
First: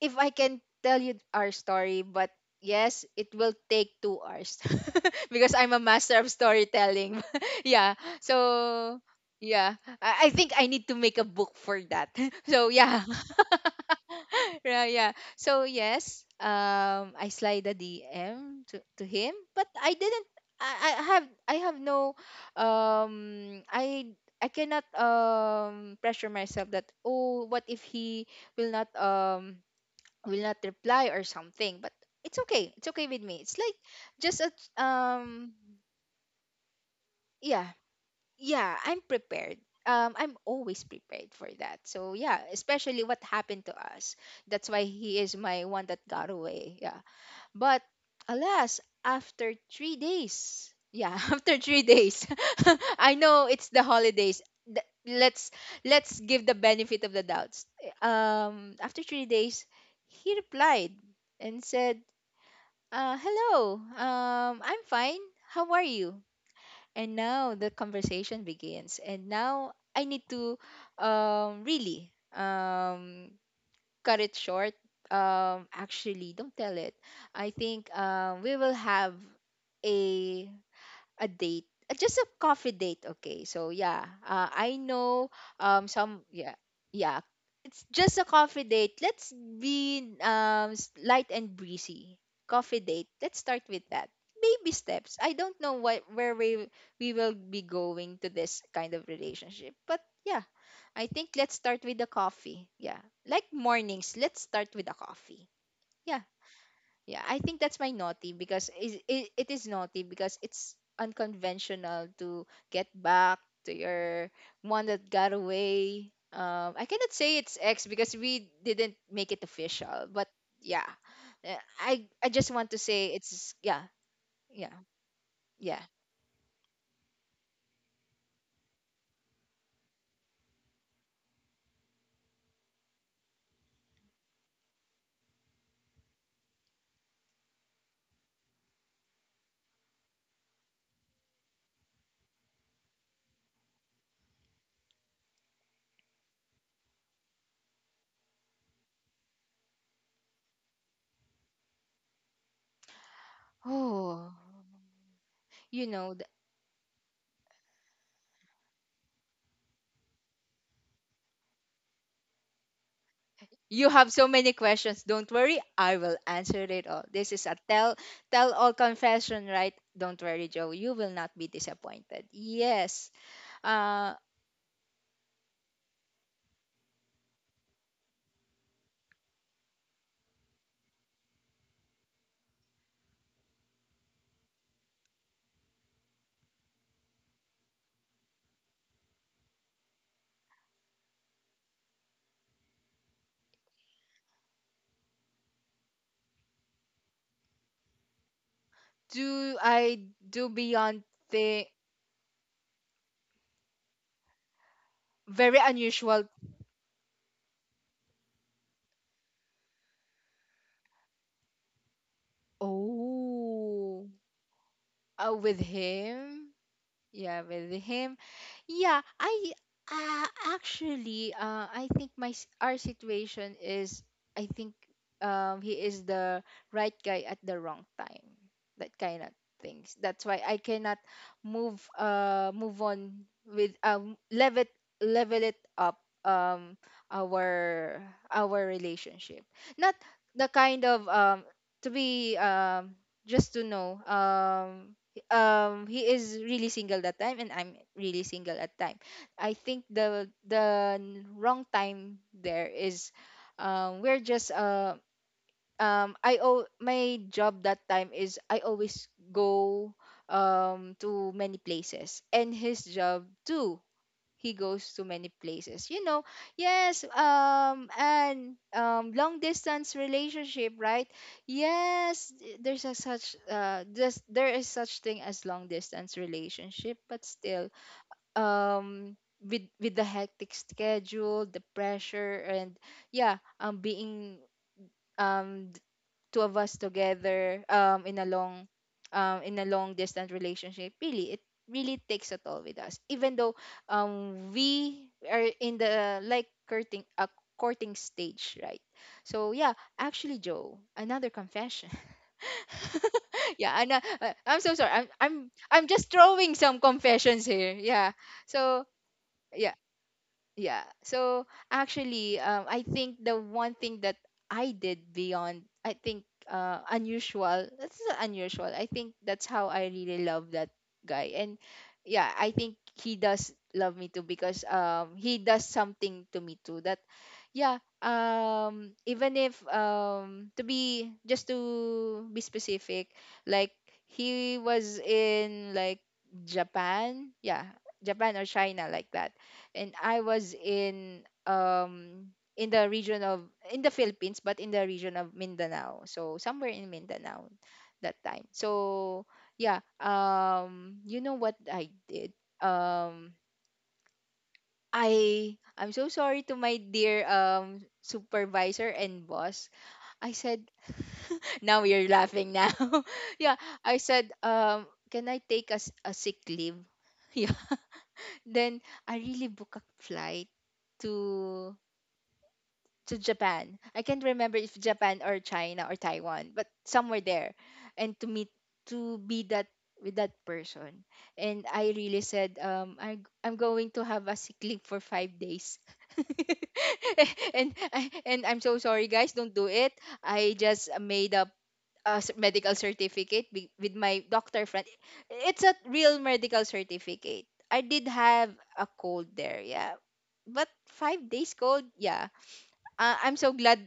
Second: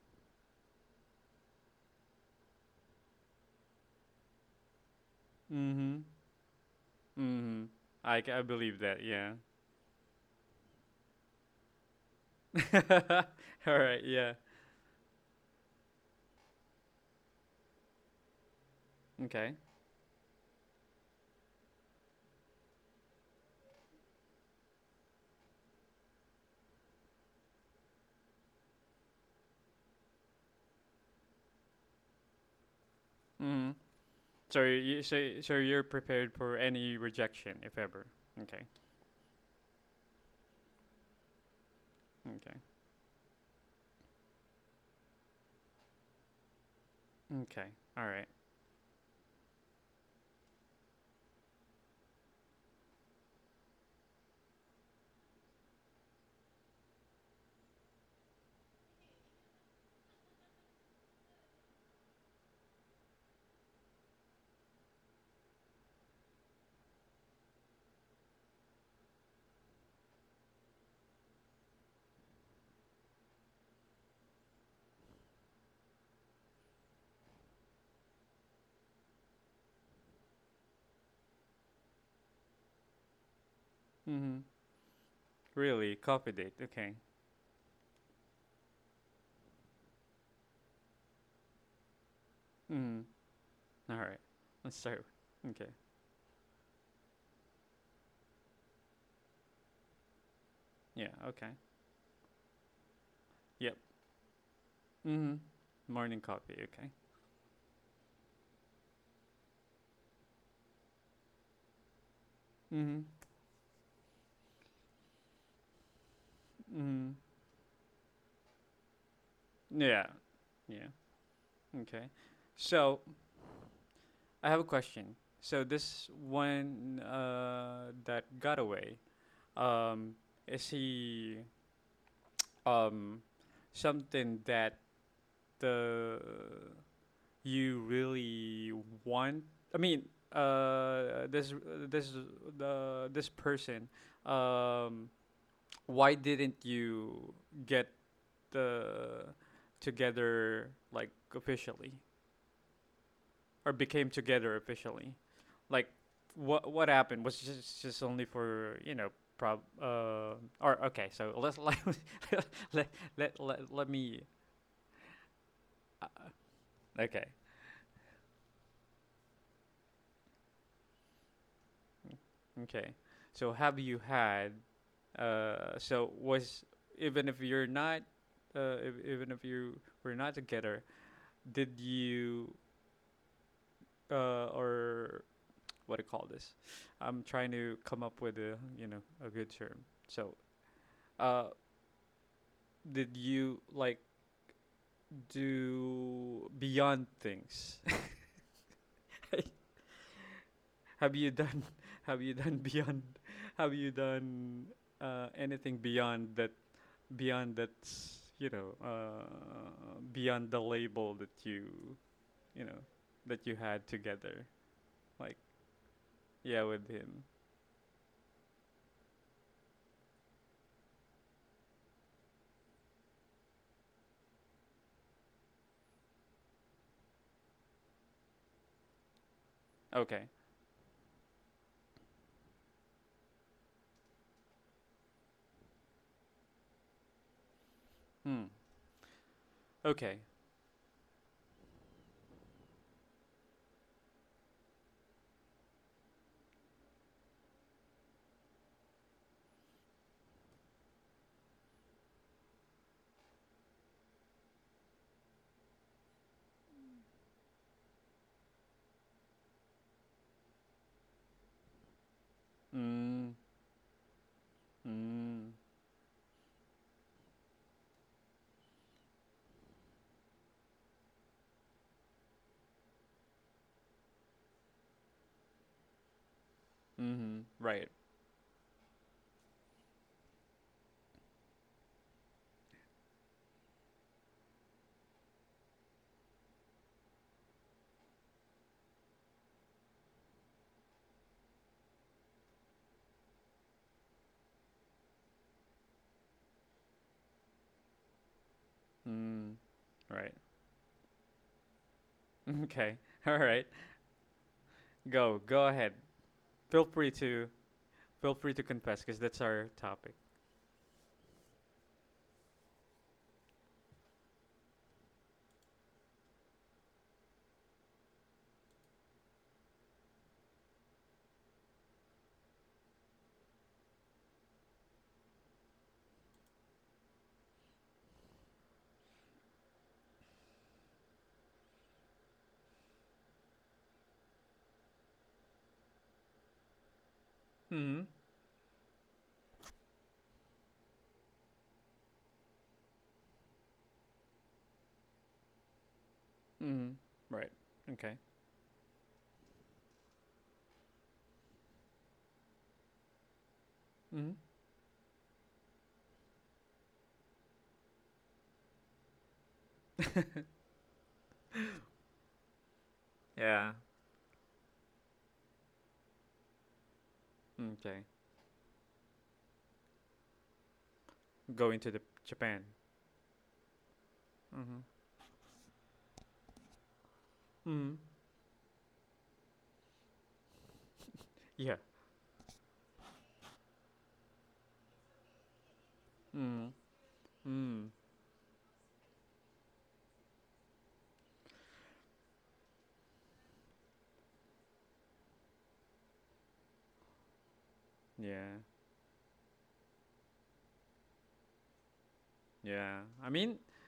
if I can tell you our story, but yes, it will take 2 hours because I'm a
Mm-hmm.
master of storytelling.
Mm-hmm.
Yeah.
I believe
So
that. Yeah.
yeah, I think I need to make a book for that. So yeah,
All right. Yeah.
yeah, yeah. So yes, I slide a DM to him,
Okay.
but I didn't. I have no um I I cannot pressure myself that oh what if he will not um will not reply or something, but it's okay, it's okay with me, it's
Mm-hmm.
like just a
So
um
you're prepared for any rejection
yeah
if ever. Okay.
yeah I'm prepared, I'm always prepared for that. So yeah,
Okay.
especially what happened to us, that's why he is my one that got away, yeah.
Okay.
But
All right.
alas, after 3 days, yeah, after 3 days I know it's the holidays. Th- let's let's give the benefit of the doubts. Um, after 3 days he replied and said, hello. I'm fine. How are you? And now the conversation begins. And now I need to really um, cut it short. Actually, don't tell it. I think we will have a a date, just a coffee date. Okay, so yeah,
Mm-hmm.
I know
Really
some
coffee date.
yeah
Okay.
yeah it's just a coffee date. Let's be light and breezy. Coffee date.
Mm-hmm.
Let's start with
All
that.
right.
Baby
Let's start.
steps. I don't
Okay.
know what where we will be going to this kind of relationship, but yeah, I
Yeah.
think
Okay.
let's start with the coffee. Yeah, like
Yep.
mornings. Let's start with the
Mm-hmm.
coffee.
Morning
Yeah,
coffee. Okay.
yeah, I think that's my naughty because it is naughty because it's unconventional to get
Mm-hmm.
back to your one that got away. I
Mm-hmm.
cannot say it's ex because we didn't make it
Yeah.
official, but yeah,
Yeah. Okay.
I just want to
So
say it's yeah,
I have a
yeah,
question. So
yeah.
this one that got away, um, is he um, something that uh, you really want? I mean, this this the this person. Um, why didn't you get uh, together like officially? Or became
Oh,
together officially?
you
Like,
know, th-
what happened? Was it just only for you know prob or okay? So let's let let
you have
me
so many questions. Don't worry, I
uh,
will answer it all.
okay
This is a tell all confession, right? Don't worry, Joe. You will not be disappointed.
okay.
Yes.
So have you
Uh,
had so was even if you're not if, even if you were not together, did you or what do you call this? I'm trying to come up with a you know a good term, so uh did you like do beyond things?
do I do beyond
have you done
the
have you done beyond have you done
very
anything
unusual?
beyond that, beyond that's you know beyond the label that you know that you had
Oh,
together, like
with him?
yeah with him.
Yeah, with him. Yeah, I uh, actually, I think my our situation is, I think, he is the right guy at the wrong time. That kind of things. That's
Okay.
why I cannot move on with, level it up, our
Hmm.
our relationship. Not
Okay.
the kind of, to be, just to know, he is really single that time and I'm really single at time. I think wrong time there is, we're just my job that time is I always go, to many places, and his job
Mm.
too, he goes to many
Mm.
places, you know. Yes, and, long distance relationship, right? Yes, there's a such there is such thing as long distance relationship, but
Mm-hmm.
still,
Right.
um with the hectic schedule, the pressure, and yeah, being, um two of us together, in a long distance relationship, really it really takes a toll with us, even though, we are in the like courting stage, right? So
Mm.
yeah,
Right.
actually, Joe, another confession.
okay all right
Yeah, and I'm so sorry, I'm, I'm
go go
i'm
ahead
just throwing some
feel free
confessions
to
here, yeah.
Feel free to
So
confess because that's our
yeah,
topic.
yeah. So actually, I think the one thing that I did beyond, I think, unusual. That's not unusual. I think that's how I really love that guy. And yeah, I think he does love me too because, he does something to me too, that yeah, even if, to be, just to be specific, like he was in, like, Japan, yeah,
Mm hmm.
Japan or China, like that, and I was in, in the region of, in the Philippines, but in the region of Mindanao, so somewhere in
Mm hmm.
Mindanao
Right. Okay.
that time. So yeah, you know what I did, um
Mm hmm.
I'm so sorry to my dear, supervisor and boss. I said, now you're laughing now. Yeah,
Yeah.
I said, can I take a, a sick leave? Yeah.
hmm. Okay.
Then I really book a flight to,
Going to the Japan.
Japan. I can't remember
Mm
if
hmm.
Japan or China or Taiwan, but somewhere there,
Mm hmm.
and to meet, to be that with that person. And
Yeah.
I really said, I'm going to have a sick leave for 5 days.
Mm hmm. Mm
And I'm so sorry, guys. Don't do it. I just made up a, medical certificate with my doctor friend. It's a real medical certificate. I did have
Yeah.
a cold there, yeah. But 5 days cold, yeah.
Yeah. I
I'm so
mean,
glad,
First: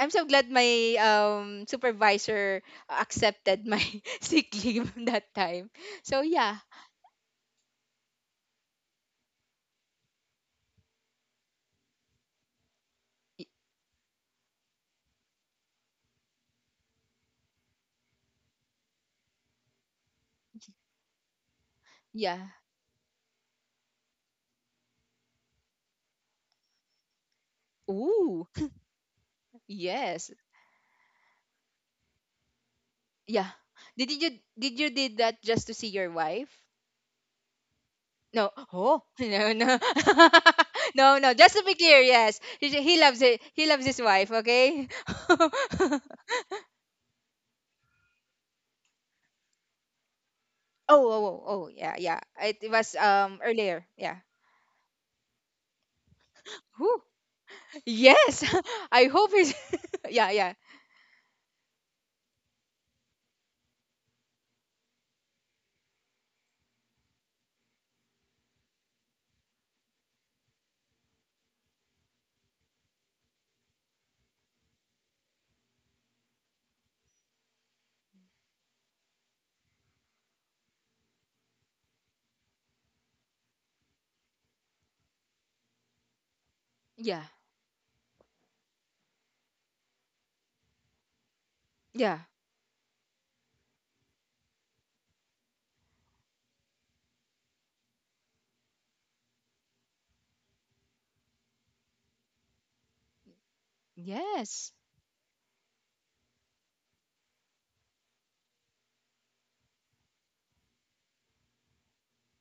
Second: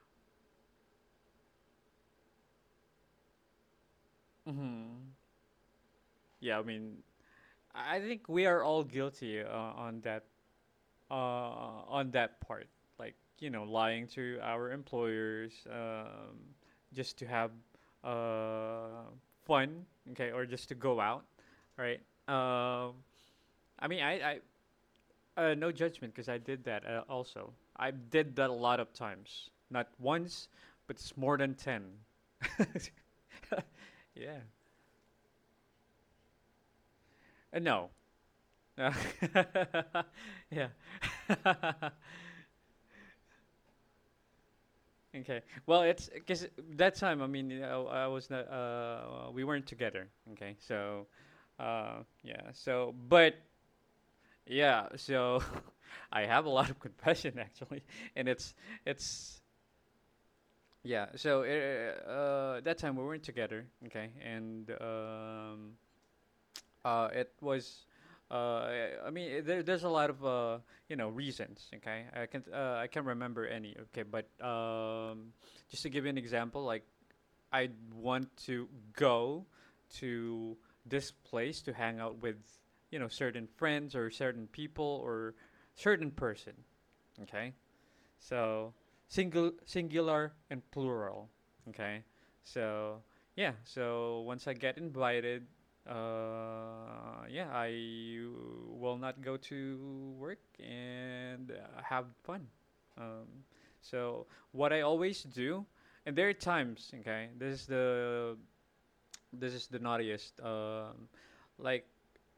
my, supervisor accepted my sick
mm hmm.
leave that time. So yeah.
Yeah, I mean, I think we are all guilty on that uh, on that part, like
Y-
you know, lying to our employers just to have uh, fun, okay, or just to go out, right?
Yeah.
Um, I mean, I no judgment because I did that also. I did
Ooh.
that a lot of times, not
Yes.
once, but it's more than ten.
Yeah. Did you
yeah,
did you did that just to see your wife?
no,
No.
Uh,
Oh. No, no.
yeah.
No, no. Just to be clear, yes. He loves it. He loves his wife, okay?
Okay. Well,
Oh,
it's because that time, I mean, you know, I was not, we weren't together. Okay.
oh,
So,
oh, oh, yeah, yeah.
yeah.
It
So,
was,
but
earlier. Yeah.
yeah. So, I have a lot of
Whew.
confession actually, and
Yes.
it's
I hope
it's
he's yeah, yeah.
yeah. So, that time we weren't together. Okay, and it was. I mean, there's a lot of you know reasons. Okay, I can't remember any. Okay, but just to give you an example, like I want to go to this place to hang out with, you know, certain friends or certain people or certain person.
Yeah.
Okay. So single, singular, and plural. Okay.
Yeah.
So yeah. So once I get invited, yeah, I will not go to work and have fun. Um, so
Yes.
what I always do, and there are times. Okay, this is the naughtiest. Like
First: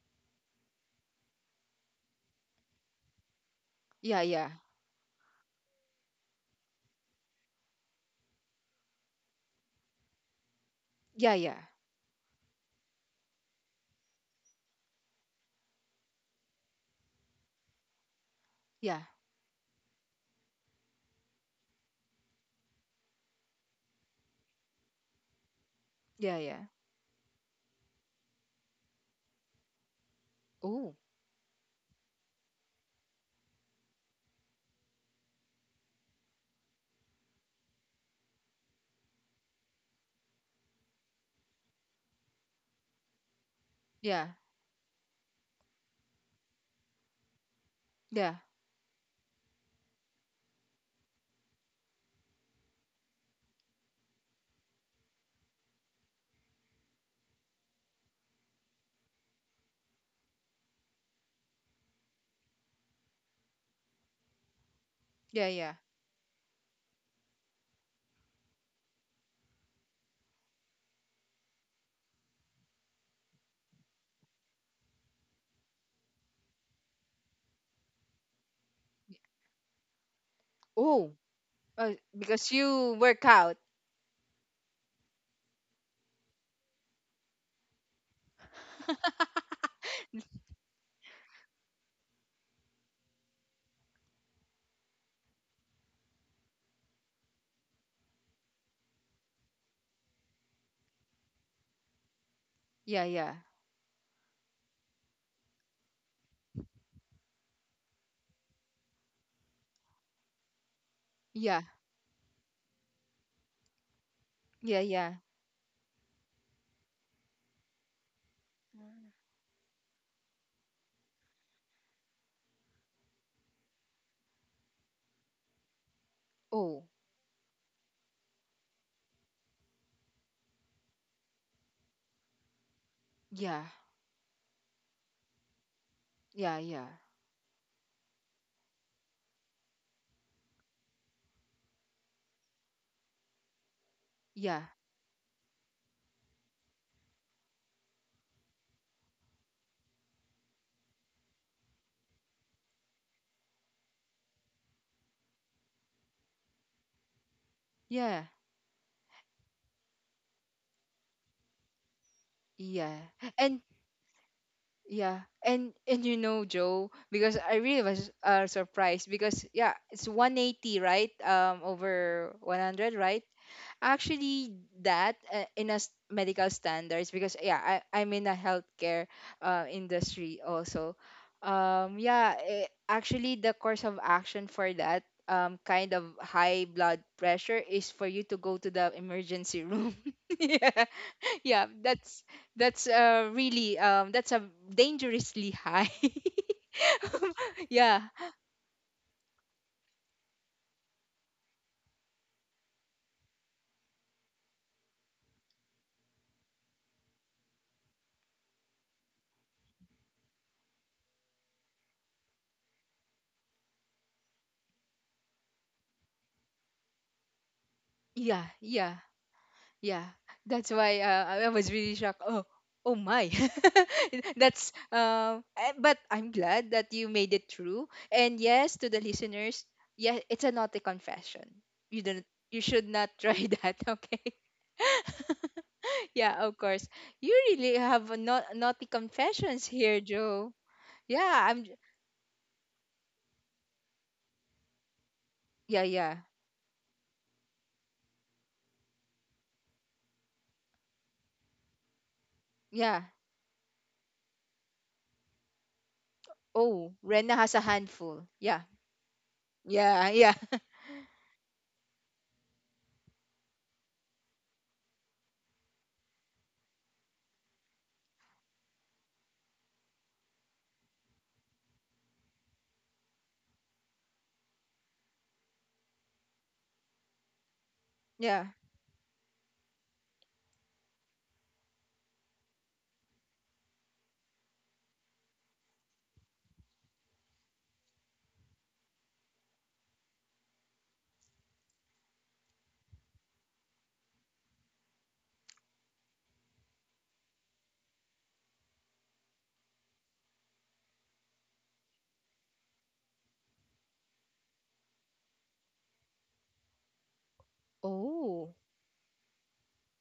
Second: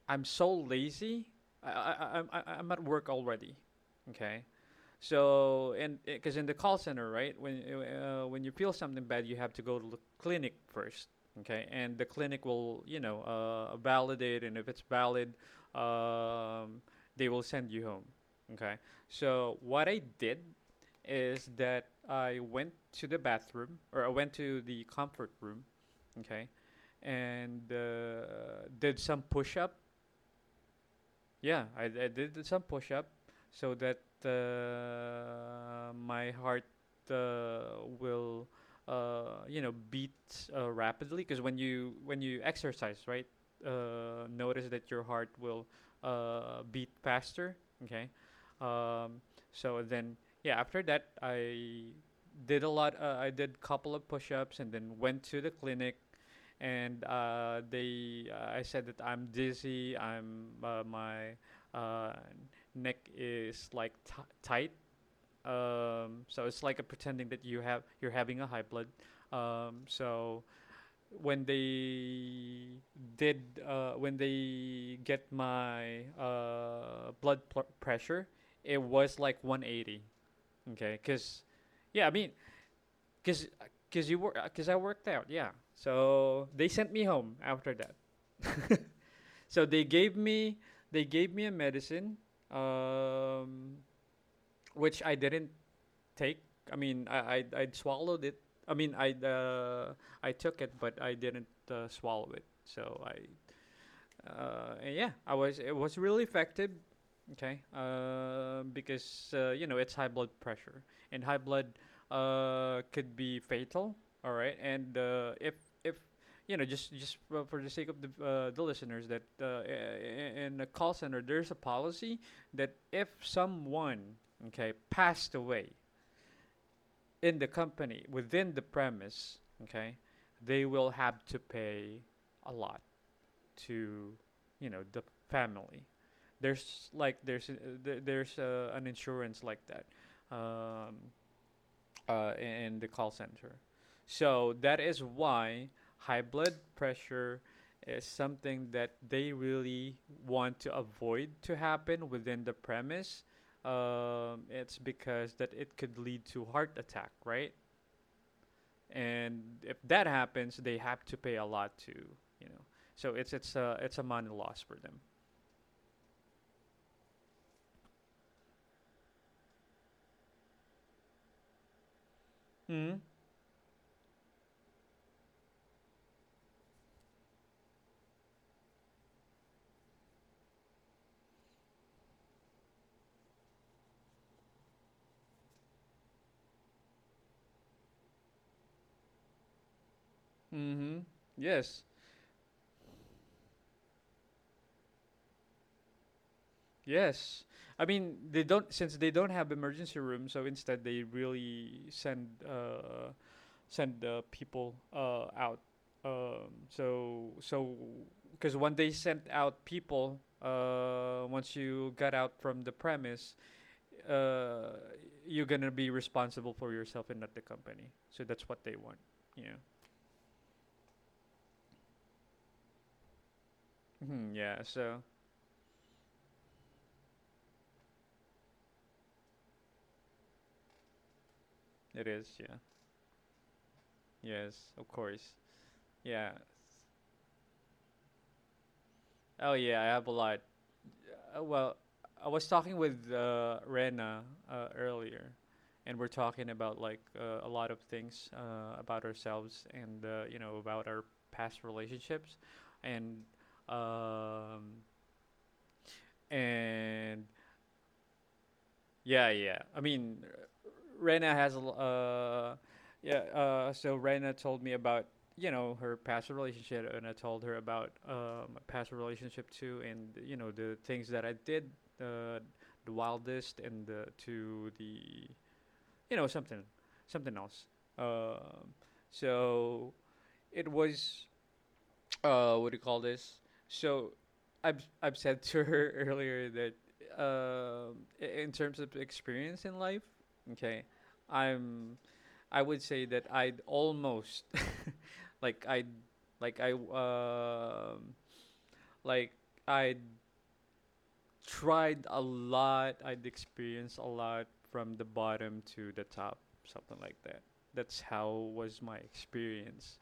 I'm so lazy. I'm at work already.
Yeah.
Okay
Yeah.
so and because in the call center, right, when you feel something bad, you have to go to the clinic first,
Yeah. Yeah.
okay? And the clinic will, you know, validate, and if it's valid, um, they will send you home, okay?
Yeah.
So what I did is that I went to the bathroom, or I went to the comfort room,
Yeah.
okay,
Yeah.
and did some push up.
Oh.
Yeah, I did some push up so that my heart will you know beat rapidly, because when you exercise, right,
Yeah.
notice that your heart will beat faster. Okay,
Yeah.
um, so then yeah, after that I did a lot. I did couple of push ups and then went to the clinic, and they I said that I'm dizzy. I'm my uh, neck is like tight.
Yeah. Yeah.
So it's like a pretending that you're having a high blood. So when they when they get my blood pressure, it was like 180. Okay,
Oh.
because yeah, I mean,
Because you work
because
out.
because you work because I worked out. Yeah, so they sent me home after that. So they gave me a medicine, um, which I didn't take. I mean, I swallowed it. I mean, I took it, but I didn't swallow it. So
Yeah,
I
yeah,
and yeah, I was it was really effective. Okay, because you know it's high blood pressure, and high
yeah,
blood could be fatal. All right,
yeah,
and
yeah.
if you know, just for the sake of the the listeners, that in a call center there's a policy that if someone okay passed away
Oh,
in the company within the premise, okay, they will have to pay a lot
yeah,
to you know the family.
yeah,
There's
yeah,
like there's an insurance like that um, uh, in the call center,
yeah,
so that is why high blood pressure is something that they really want to avoid to happen within the premise. Um, it's because that it could lead to heart attack, right,
yeah,
and if that happens they have to pay a lot to you know,
yeah.
so
And
it's a money loss for them.
yeah, and you know, Joe, because I really was, surprised because, yeah, it's 180, right? Over
Mm.
100, right? Actually that, in a, medical standards, because, yeah, I'm in a healthcare, industry also, yeah. Actually, the course of action for that, kind of high blood pressure is for you to go to the emergency room. Yeah,
Mm-hmm.
yeah,
Yes.
that's, really, that's a dangerously high,
Yes. I
yeah,
mean, they don't since they don't have emergency rooms, so instead they really send people out. So so because when they sent out people, once you got out from the premise, uh, you're gonna be responsible for yourself and not the company. So
yeah,
that's what they want.
yeah.
Yeah.
Yeah, that's why, I was really shocked. Oh, oh my.
Mhm, yeah.
That's,
So
but I'm glad that you made it through. And yes, to the listeners, yeah, it's a naughty confession.
it is. Yeah.
You should not try that, okay?
Yes. Of course. Yeah.
Yeah, of course. You really have a naughty
Oh
confessions
yeah, I
here,
have a lot.
Joe.
Uh,
Yeah,
well, I was talking with Rena earlier,
yeah,
and we're
yeah.
talking about like a lot of things about ourselves and you know about our past relationships,
Yeah.
and um,
Oh,
and
Rena has a handful. Yeah.
Yeah, yeah. I
Yeah,
mean,
yeah.
Rena has a l- yeah. So Rena told me about you know her past relationship, and I told her about my past relationship too, and you know the things that I did, uh, the wildest, and the you know something, something else.
Yeah.
Um, so it was what do you call this? So I've said to her earlier that in terms of experience in life, okay, I'm I would say that I'd almost like I like I um like I tried a lot, I'd experienced a lot from the bottom to the top, something like that. That's how
Oh.
was my experience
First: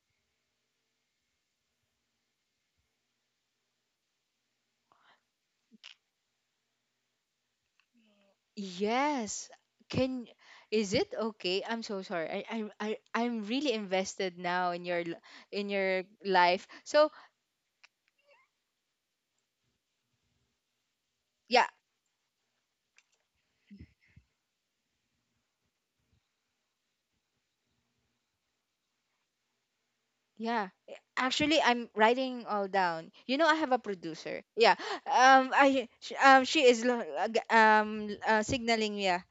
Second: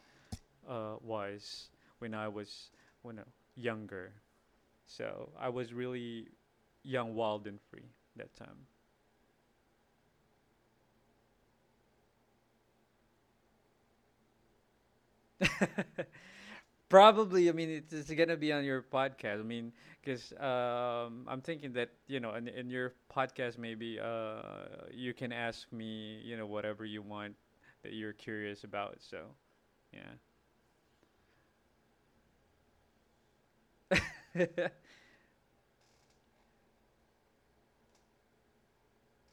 wise when I was when I younger. So I was really young, wild, and free that
Yes. Can Is it okay? I'm so sorry. I'm really invested now in your,
time.
in your life. So
Probably, I mean, it's gonna be on your podcast. I mean, because I'm
yeah,
thinking that you know, in your podcast, maybe you can ask me, you know, whatever you want that you're curious about. So yeah,
yeah. Actually, I'm writing all down. You know, I have a producer. Yeah. She is signaling. Yeah.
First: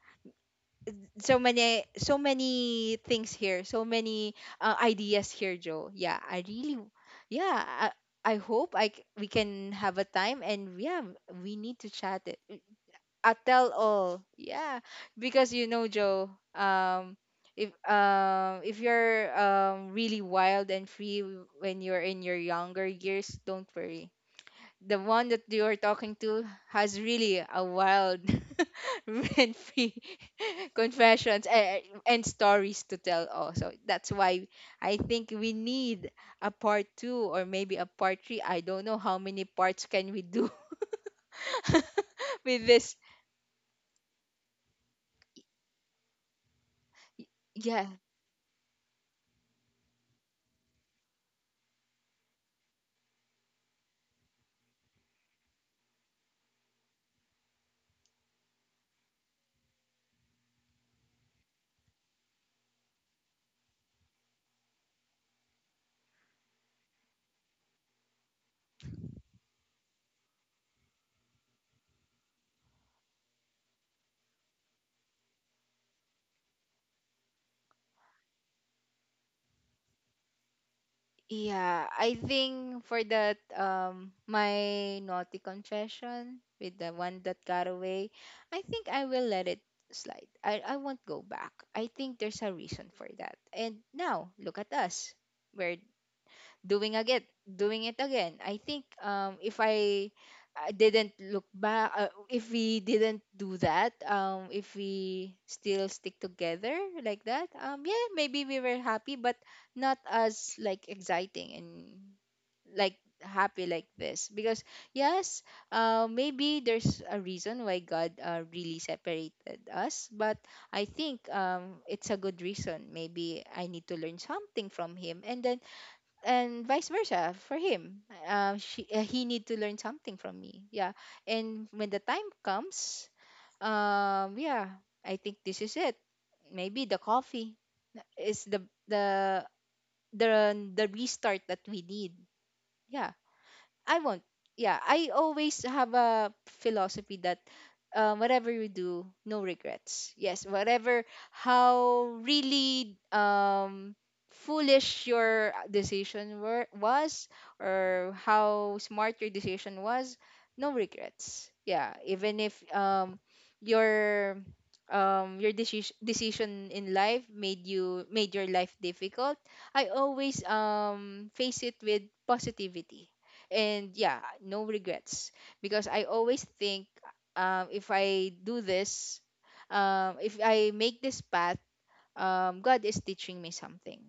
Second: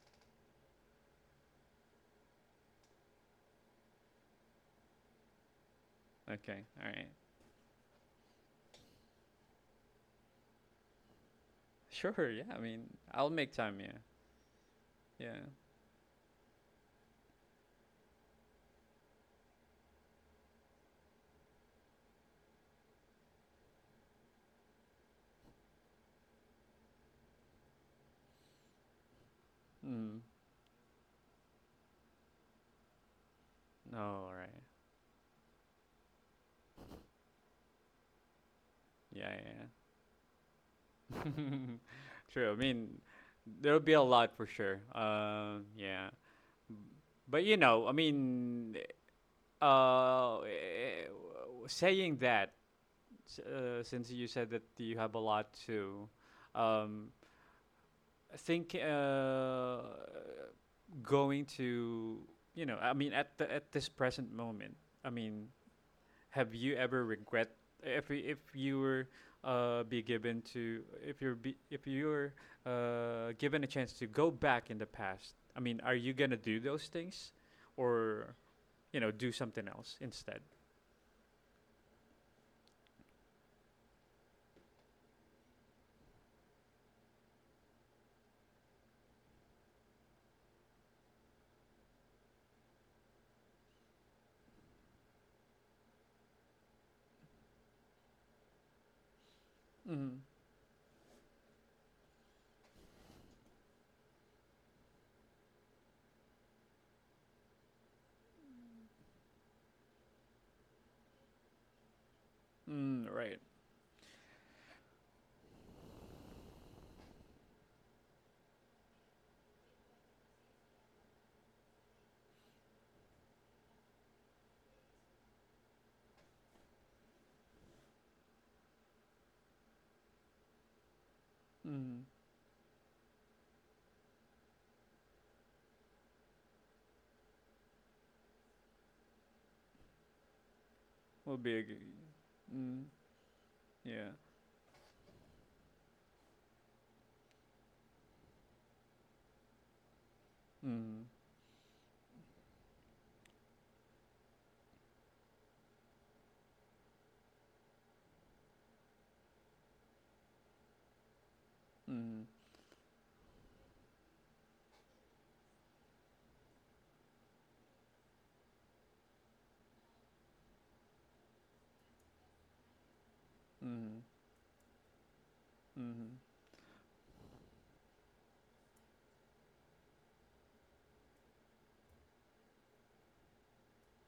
So many things here. So many, ideas here, Joe. Yeah. I
okay,
really.
all right,
Yeah. I hope we can have a time, and yeah, we need to chat
sure,
it,
yeah. I mean, I'll
a
make
tell
time. Yeah,
all. Yeah,
yeah.
because you know, Joe, um, if you're, really wild and free when you're in your younger years, don't worry. The one that you're talking to has really a wild and free
Mm.
confessions, and stories to tell also. That's
All
why
right.
I think we need a part two, or maybe a part three. I don't know how
Yeah, yeah,
many
yeah.
parts can we do
True. I
with this.
mean, there'll be a lot for sure. Yeah. But you know,
Yes.
I mean, uh, eh, saying that, since you said that you have a lot to, um, I think going to, you know, I mean, at this present moment, I mean, have you ever regret if you were be given to if you're be, if you're given a chance to go back in the past? I mean, are you gonna do those things, or you know, do something else instead?
Yeah, I think for that, my naughty confession with the one that got away, I think I will let it slide. I won't go back. I think there's a reason for that. And now look at us. We're doing it again. I think, if I
Mm.
I didn't look back. If we didn't do that, if we still stick together like that, yeah, maybe we were happy, but not as like exciting and like
Mm, right.
happy like this because, yes, maybe there's a reason why God, really separated us. But I think, it's a good reason. Maybe I need to learn something from him, and then, and vice versa for him. He need to learn something from me. Yeah, and when the
Mm.
time comes, yeah, I think this is it. Maybe the coffee is the
Will
restart
be a
that
g-
we need.
mm,
Yeah, I
yeah.
won't. Yeah, I always have a philosophy that, whatever you do, no regrets. Yes,
Mm.
whatever, how really, foolish your was, or how smart your decision was, no regrets. Yeah,
Mm.
even if, your your decision in life made your life difficult, I always, face it with positivity, and
Mm.
yeah, no regrets, because I
Mm.
always think, if I do this, if I make this path, God is teaching me something.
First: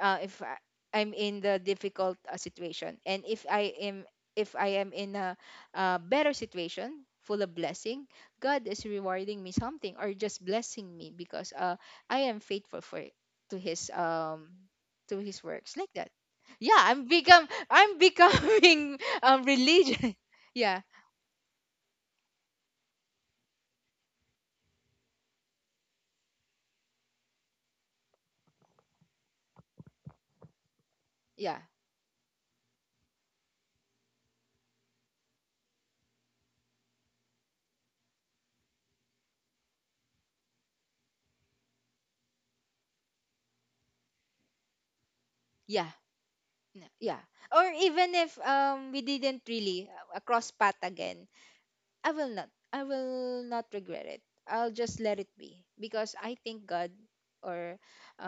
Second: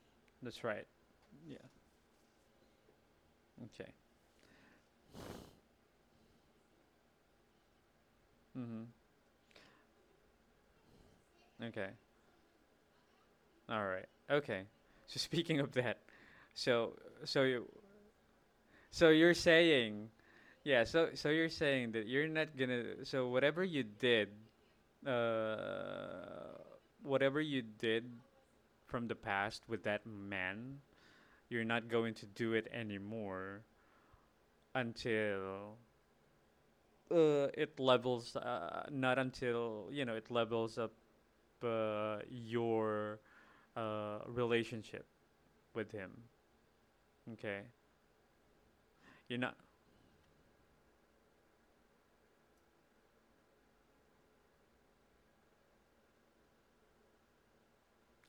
If I,
That's right.
I'm in
Yeah.
the difficult, situation, and
Okay.
if I am in a better situation, full of blessing, God is
Mm.
rewarding me something, or just blessing me because,
Okay.
I am faithful for, to
All
His,
right. Okay. So
to His
speaking of
works, like
that,
that. Yeah,
so so you,
I'm becoming
So you're saying,
religion. Yeah,
yeah, so you're saying that you're not gonna, so uh, whatever you did from the past with that man,
yeah,
you're not going to do it anymore until not until, you know, it levels up your relationship with
yeah,
him.
yeah.
Okay?
Or even if, we
You're
didn't
not
really, cross path again, I will not. I will not regret it. I'll just let it be because I think God, or,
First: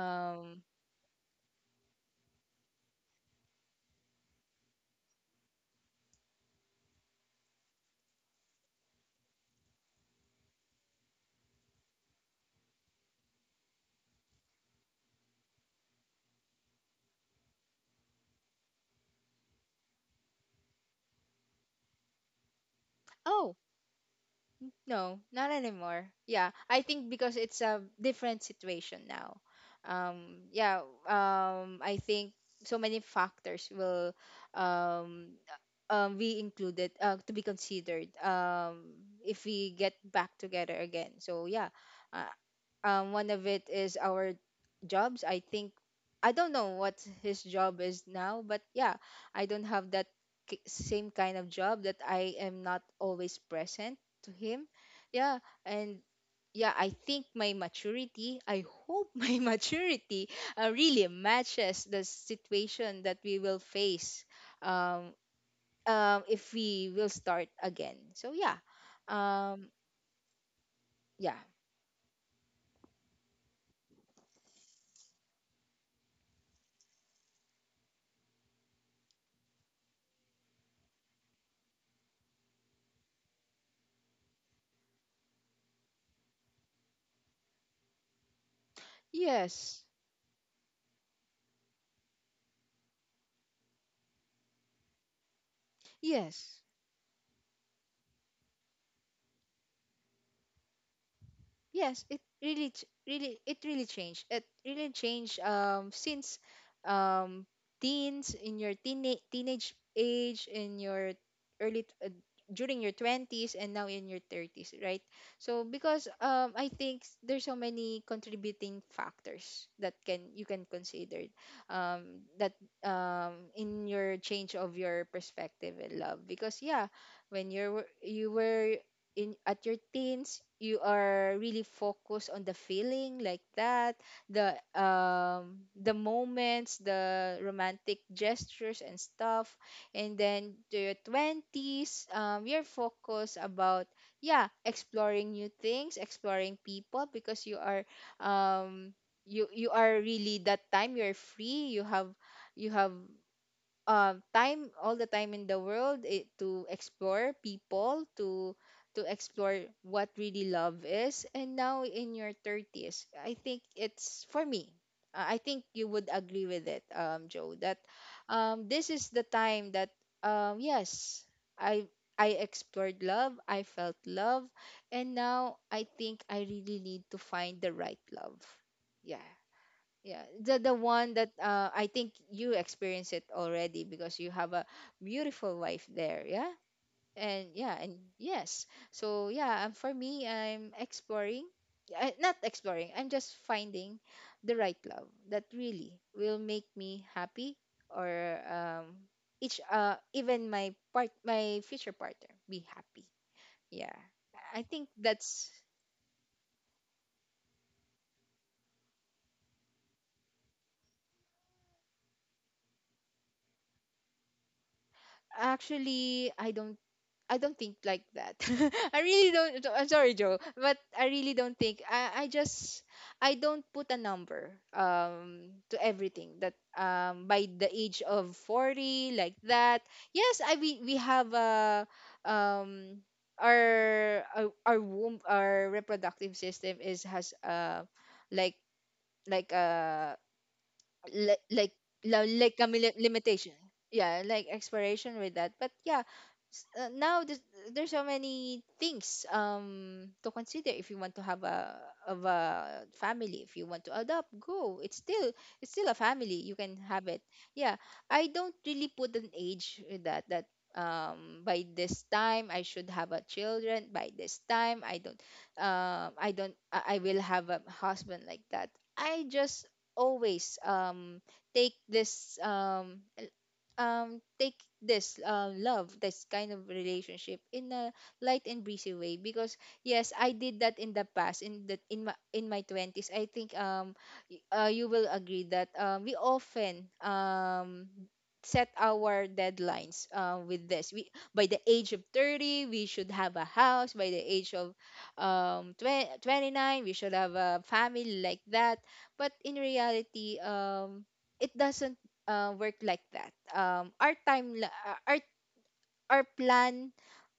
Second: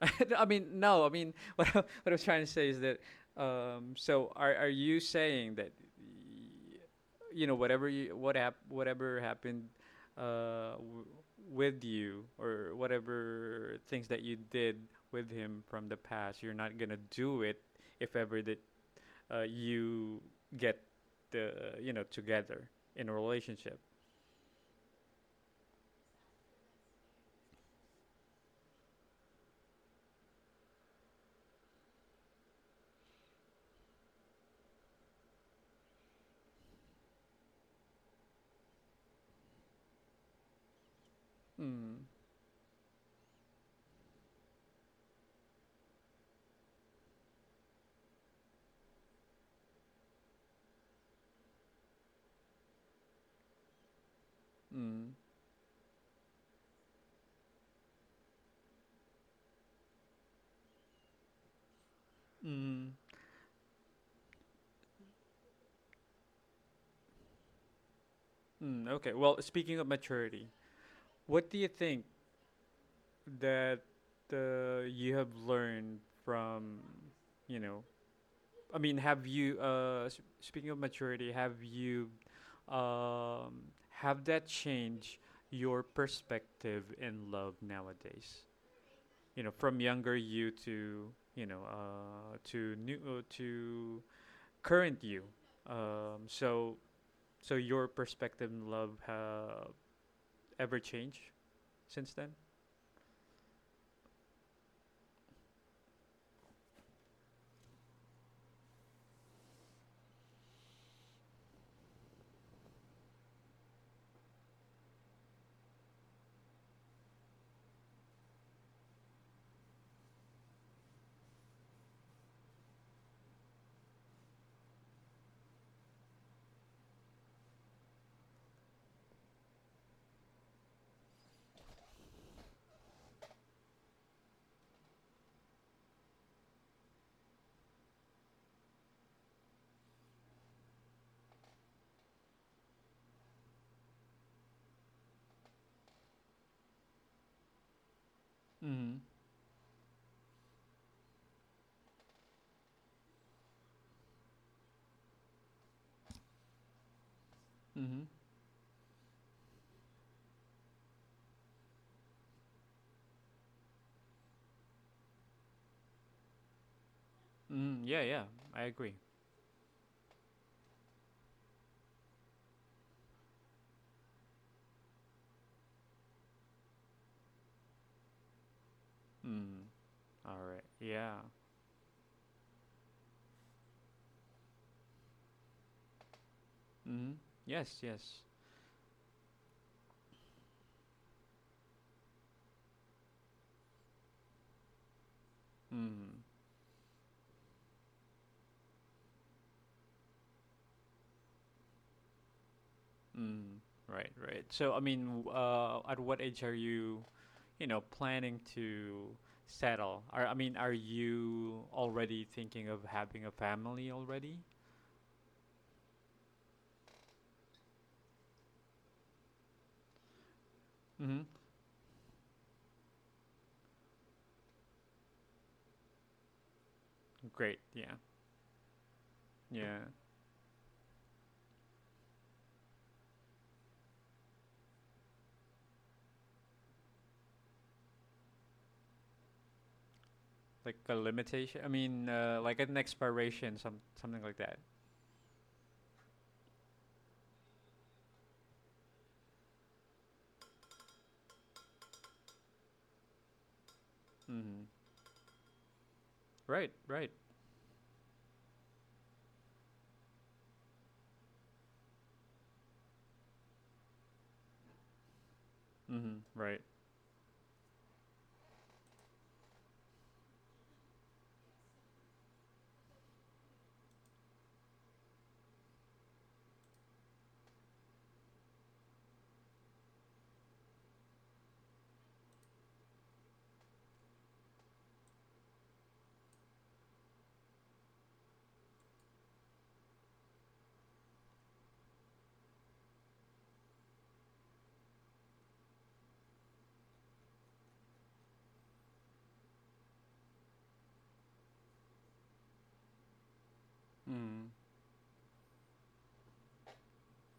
I mean, no. I mean, what I was trying to say is that. So, are you saying that you know whatever happened uh, w- with you or whatever things that you did with him from the past, you're not gonna do it if ever that you get the you know together in a
oh,
relationship.
no, not anymore. Yeah, I think because it's a different situation now. Yeah, I think so many factors will, um be included, to be considered, if we get back together again. So yeah,
Mm,
uh, one of it is our jobs. I think I don't know what his job is now, but yeah, I don't have that, same kind of job, that I am not always present to him.
mm,
Yeah, and yeah, I think my maturity, I hope, my maturity, really matches the
mm,
situation that we will face, um, if we will start again. So yeah,
mm. Okay. Well,
um,
speaking of maturity,
yeah,
what do you think that you have learned from, you know, I mean, have you, speaking of maturity, have you, um, have that change your perspective in love nowadays? You know, from
yes,
younger you to, you know, to current you. Um,
yes.
so, so your perspective in love ever changed
Yes,
since
it
then?
really, ch- really, it really changed. It really changed, since, um, teens, in your teenage age, in your early t- uh, during your twenties, and now in your thirties, right? So because, I think, there's so many contributing factors that can you can consider, that in your change of your perspective and love. Because yeah, when you were in at your teens, you are really focused on the feeling like that, the the moments, the romantic gestures and stuff. And then to your 20s, you're focused about, yeah, exploring new things, exploring people because you are um
Mm-hmm.
you are really, that time you're free, you have, you have time, all the time in the world it, to explore
Mm-hmm.
people, to explore what really love is. And now in your 30s, I think it's for me, I think you would agree with it, Joe, that
Mm-hmm. Yeah, yeah, I
this
agree.
is the time that, yes, i I explored love, I felt love, and now I think I really need to find the right love. Yeah,
Mm.
yeah,
All
the
right.
the
Yeah.
one that, I think you experience it already because you have a beautiful wife there, yeah.
Mm.
And
Yes,
yeah, and
yes.
yes, so yeah, for me I'm exploring, not exploring, I'm just finding the right love that really
Mm.
will make me happy. Or each even my part my future partner be happy.
Mm.
Yeah,
Right, right.
I
So, I
think
mean,
that's
at what age are you, you know, planning to settle? Are, I mean, are you already thinking of having a family already?
actually I don't, I don't think like that. I really don't. I'm sorry, Joe, but I
Mm-hmm.
really don't think. I just, I don't put a number to everything that, by
Great.
the
Yeah.
age of 40, like that.
Yeah.
Yes, I we have a um our womb, our reproductive system is has like like a,
Like a limitation. I
like
mean,
like
like an
kami, limitation.
expiration, some something
Yeah,
like
like
that.
expiration with that. But yeah, now there's so many things to consider. If you want to have a, of a family, if you want to adopt,
Mm-hmm.
go, it's still, it's still a family, you
Right,
can have
right.
it. Yeah, I don't really put an age with that, that by this time I should have a children, by this time I don't,
Mm-hmm.
I don't,
Right.
I will have a husband, like that. I just always take this take this, love, this kind of relationship in a light and breezy way. Because yes, I did that in the past, in the, in my, in my 20s. I think you will agree that, we often set our deadlines, with this. We by the age of 30 we should have a house, by the age of 2029 we should have a family, like that. But in reality, it doesn't, work like that. Our
Mm.
our plan,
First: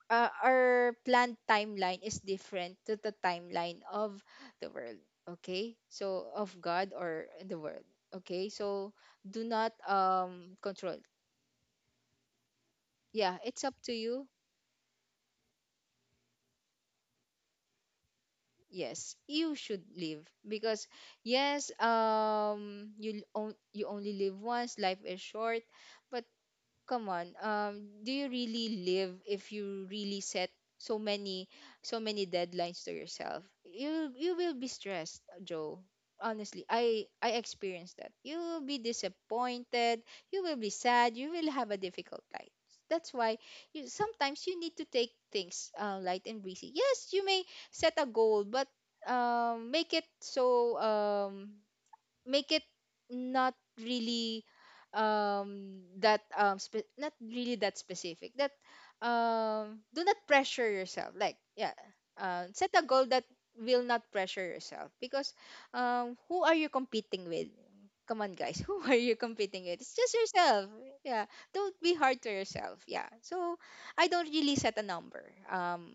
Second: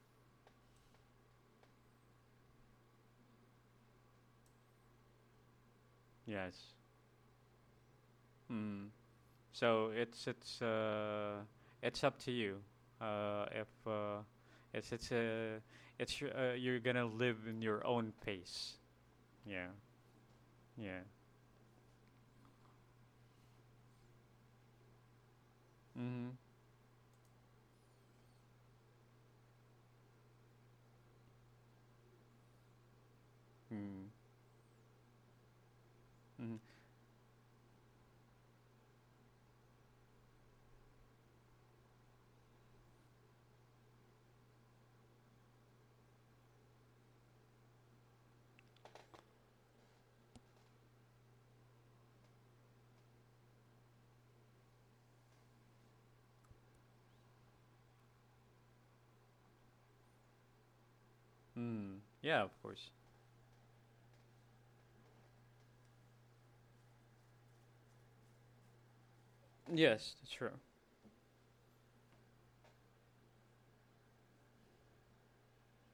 our planned timeline is different to the timeline of the world. Okay, so of
Yes.
god, or the world. Okay,
Mm.
so do not
So
control.
it's up to you.
Yeah, it's
If
up to you.
it's it's your- you're gonna live in your own pace.
Yes, you
Yeah.
should live. Because
Yeah.
yes, you you only live once, life is short. But
Mhm.
come on, do you really live if you really set so many, so many deadlines to yourself?
Mm.
You will be stressed, Joe.
Mhm.
Honestly, i experienced that. You will be disappointed, you will be sad, you will have a difficult life. That's why, you sometimes you need to take things, light and breezy. Yes, you may set a goal, but make it so, make it not really, that not really that specific. That do not pressure yourself, like, yeah.
Mm. Yeah. Of
Set a
course.
goal that will not pressure yourself. Because who are you competing with? Come on, guys. Who are you competing with? It's just
Yes. That's true.
yourself. Yeah, don't be hard to yourself. Yeah, so I don't really set a number, um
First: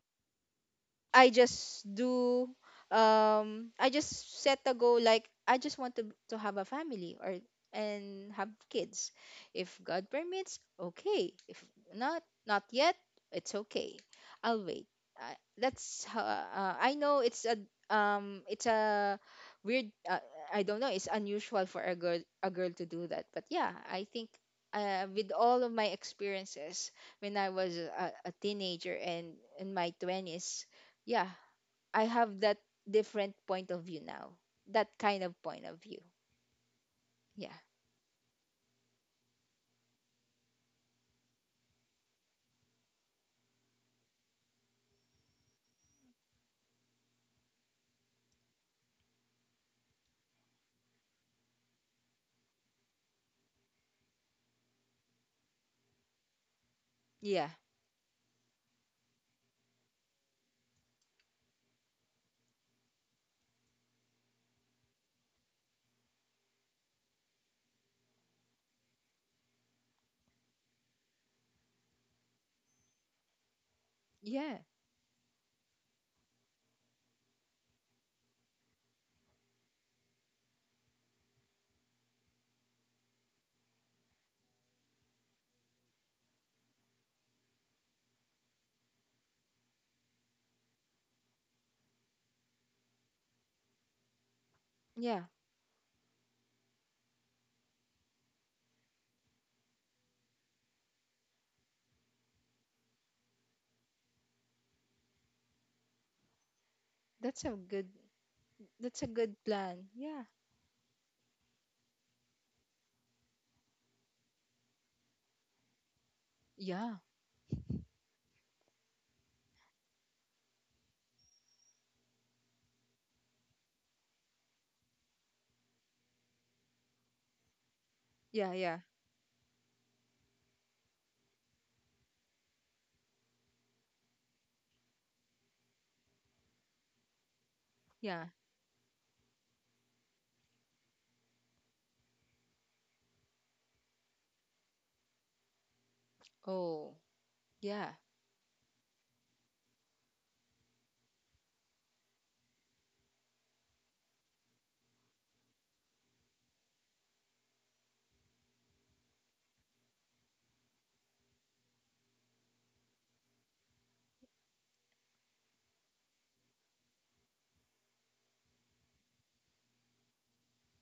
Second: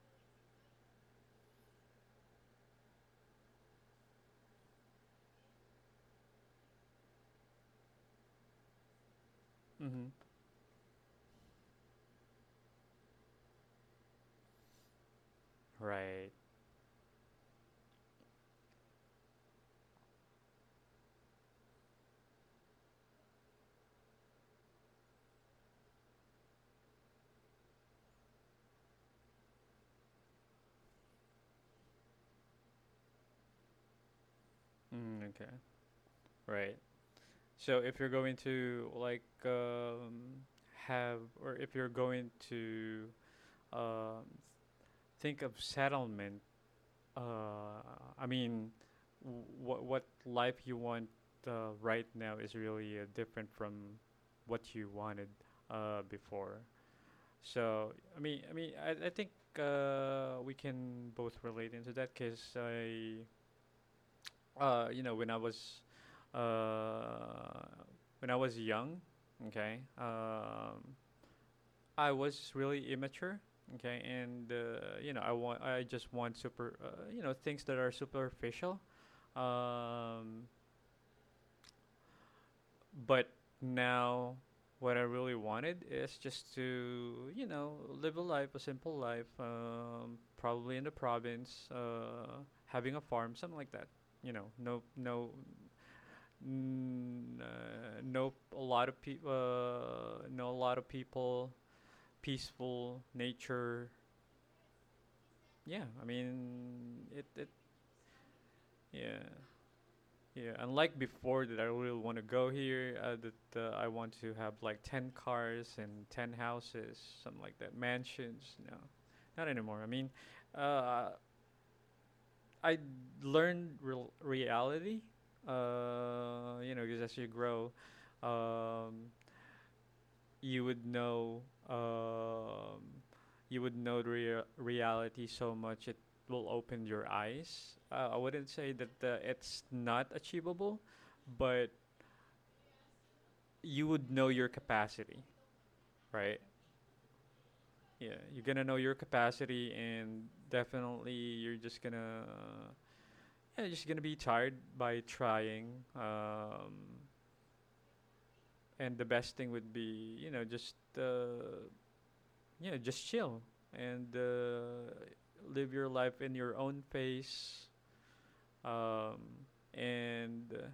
I just do, I just set a goal like I just want to have a family, or and have kids. If God
Mhm.
permits, okay. If not, not yet, it's okay. I'll wait. That's how,
Right.
I know it's a weird, I don't know, it's unusual for a girl to do that. But yeah, I think, with all of my experiences when I was a teenager, and in my 20s, yeah, I have that different point of view now. That kind
Mm,
of
okay.
point of view.
Right.
Yeah.
So if you're going to like have or if you're going to um think of settlement. Uh, I mean, what life you want right now is really different from what you wanted before.
Yeah.
So I mean, I mean, I think we can both relate into that because you know, uh, when I was young, okay, I was really immature, okay, and
Yeah.
you know, I just want super, you know, things that are superficial um, but now, what I really wanted is just to, you know, live a life, a simple life, probably in the province, having a farm, something like that. You know,
Yeah.
no, a lot of people, know a lot of people, peaceful nature. Yeah, I mean,
That's a good, that's a
yeah.
good plan. Yeah.
Yeah, unlike before that I really want to go here, that I want to have like 10 cars and 10
Yeah.
houses, something like that, mansions. No, not anymore. I mean, uh, I learned real reality, you know, because as you grow,
Yeah, yeah.
um, you would know, um, you would know the reality so much it will open your eyes. I
Yeah.
wouldn't say that it's not achievable, but you would know your capacity, right?
Oh. Yeah.
Yeah, you're gonna know your capacity, and definitely you're just gonna yeah, you're just gonna be tired by trying. And the best thing would be you know just chill and live your life in your own pace, um, and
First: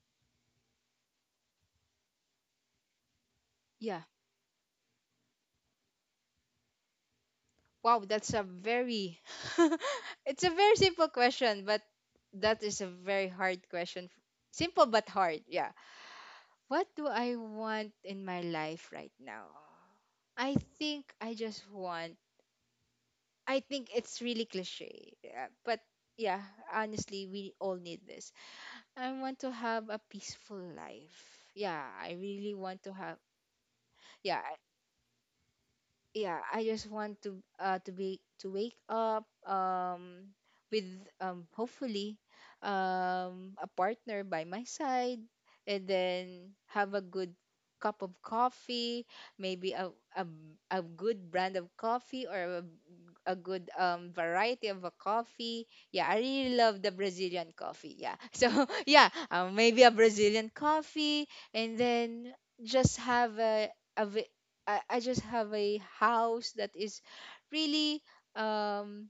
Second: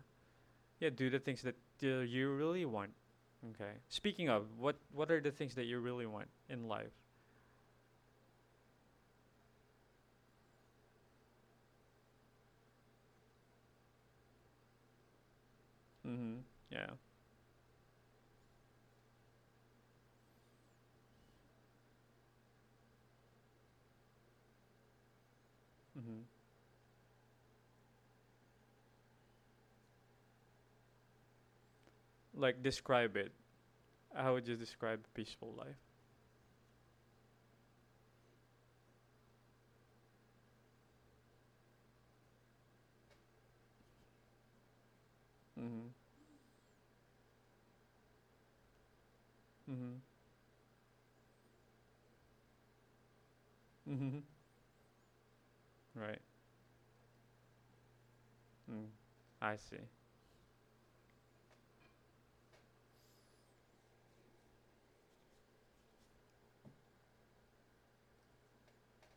yeah, do the things that you really want. Okay.
Yeah.
Speaking of what are the things that you really want in life?
Wow, that's a very, it's a very simple question, but that is a very hard question. Simple but hard. Yeah.
Mm-hmm. Yeah.
What do I want in my life right now? I think I just want, I think it's really cliche. Yeah, but
Mm-hmm.
yeah, honestly, we all need this. I want to have a peaceful life. Yeah, I really
Like
want to
describe
have.
it. How would
Yeah,
you describe peaceful life?
yeah, I just want to be, to wake up with, hopefully a partner by my side,
Mm-hmm.
and then have a good cup of coffee. Maybe
Mm-hmm.
a, a, a good brand of coffee, or a good
Mm-hmm.
variety of a coffee. Yeah,
Right.
I really love the Brazilian coffee, yeah. So
Mm.
yeah,
I see.
maybe a Brazilian coffee. And then just have a, I just have a house that is really um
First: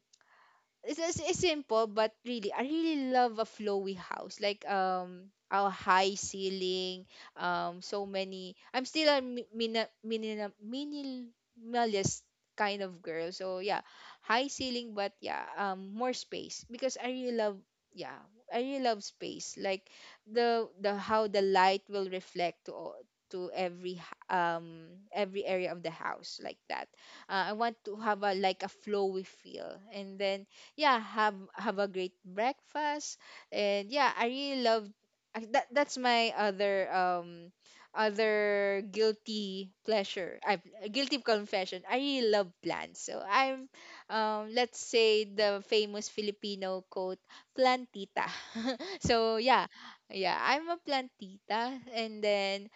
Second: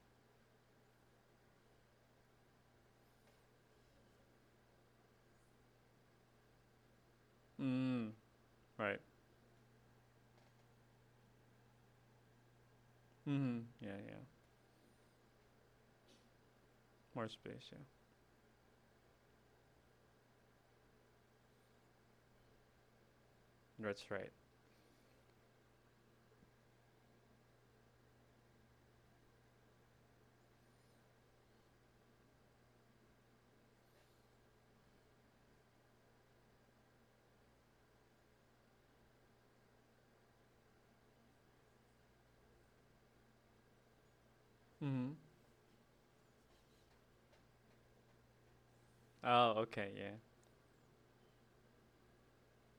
it's simple, but really, I really love a flowy house like our high ceiling. So
Mm.
many, I'm
Right.
still a minimalist kind of girl, so
Mm-hmm.
yeah.
Yeah, yeah.
High ceiling, but yeah more space, because I
More
really love,
space. Yeah.
yeah, I really love space. Like the how the light will reflect to all, to every
That's right.
every area of the house, like that. I want to have a, like a flowy feel, and then yeah, have a great breakfast. And yeah, I really love, that, that's my other other guilty pleasure, I guilty confession, I really love plants. So i'm, let's
Mm-hmm.
say, the famous Filipino quote, plantita. So
Oh,
yeah,
okay. Yeah.
yeah, I'm a plantita. And then,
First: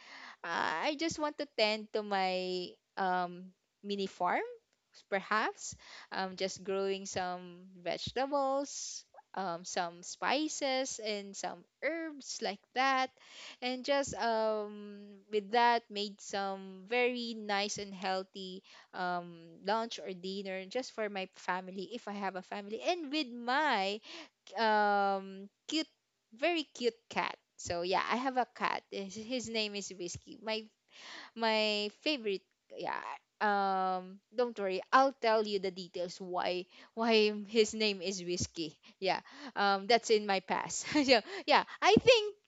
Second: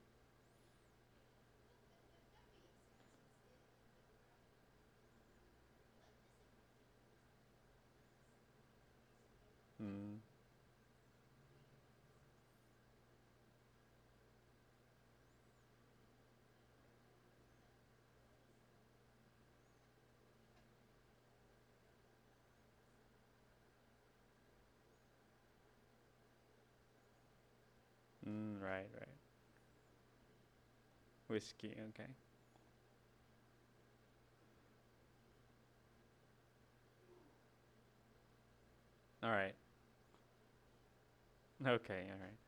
I just want to tend to my um, mini farm, perhaps. Just growing some vegetables, some
Mm.
spices, and some herbs, like that. And just with that, made some very nice and healthy, lunch or dinner just for my family, if I have a family. And with my cute, very cute cat. So yeah, I have a
Mm.
cat,
Right. Right.
his name is Whiskey, my
Whiskey.
my
Okay.
favorite. Yeah, don't worry, I'll tell you the details why his name is Whiskey. Yeah,
All right.
that's in my past. Yeah, yeah,
Okay. All right.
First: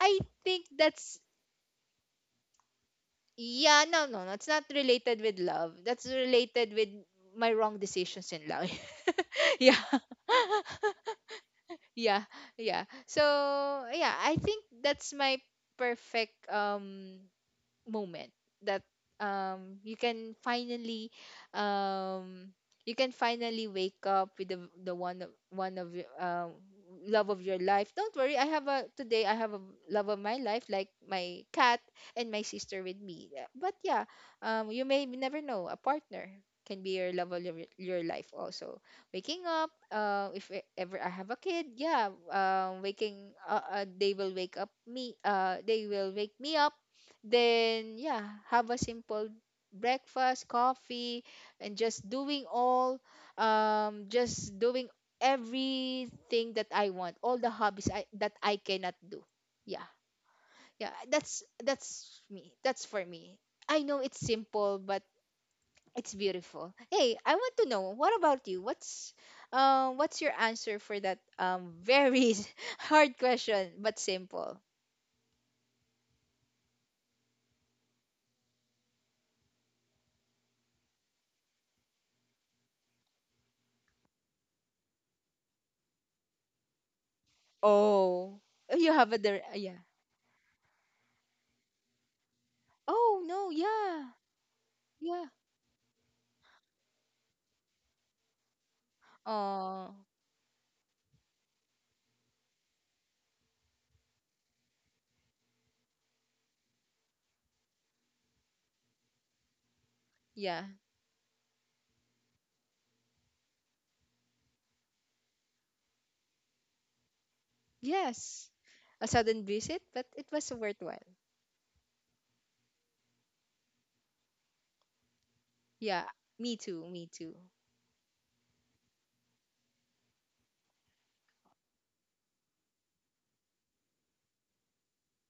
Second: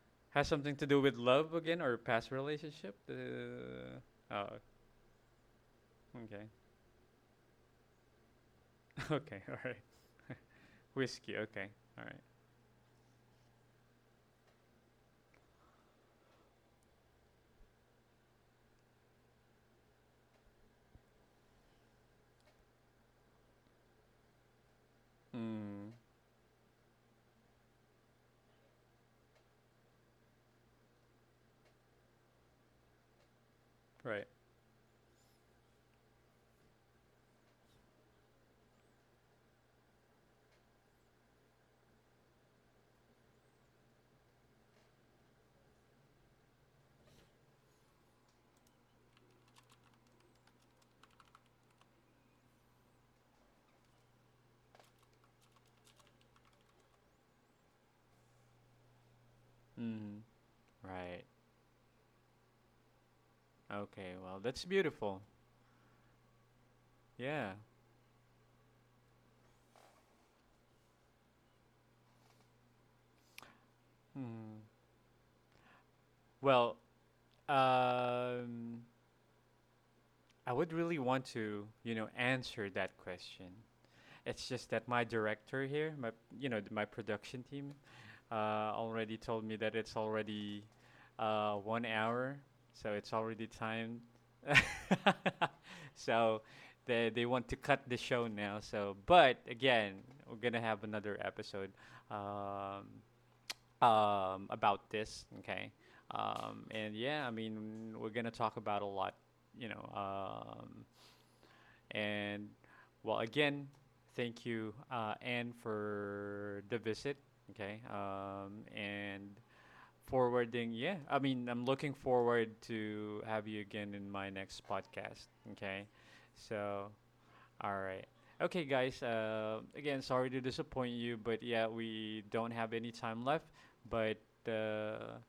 I
Has
think
something to do with
that's
love again or past relationship?
yeah no, no, no, it's
Oh.
not related with love. That's
Okay.
related with my wrong decisions in life.
Okay. All
Yeah.
right. Whiskey. Okay. All right.
Yeah, yeah, so yeah, I think that's my perfect moment, that you can finally, um you can finally wake up with the, one
Mm.
of your love of your life. Don't worry, I have a, today I have a love of my life, like my cat, and my sister with me. Yeah, but yeah,
Right.
you may never know, a partner can be your love of your life also. Waking up, if ever I have a kid, yeah, waking they will wake me up. Then yeah, have a simple breakfast, coffee, and just doing all, just doing everything that I want, all the hobbies that I cannot do. Yeah,
Mm-hmm.
yeah,
Right.
that's me, that's for me. I know
Okay,
it's
well, that's
simple, but
beautiful.
it's beautiful. Hey, I want
Yeah.
to know, what about you? What's what's your answer for that, very hard question but simple.
Hmm. Well, um, I would really want to, you know, answer that question. It's just that my director here, my, you know, my production team,
Oh, you have
already
a
told me that
yeah.
it's already, 1 hour, so it's
Oh
already
no,
time.
yeah, yeah.
So they want to cut the show now. So, but
Oh,
again, we're gonna have another episode. Um, about this. Okay, and yeah, I mean, we're gonna talk about a lot, you know.
yeah,
And well, again, thank you, Anne, for the visit. Okay,
yes. A
and
sudden visit, but it was
forwarding. Yeah,
worthwhile.
I mean, I'm looking forward to have you again in my next podcast. Okay,
Yeah, me too,
so
me too.
all right. Okay, guys. Again, sorry to disappoint you, but yeah, we don't have any time left. But uh,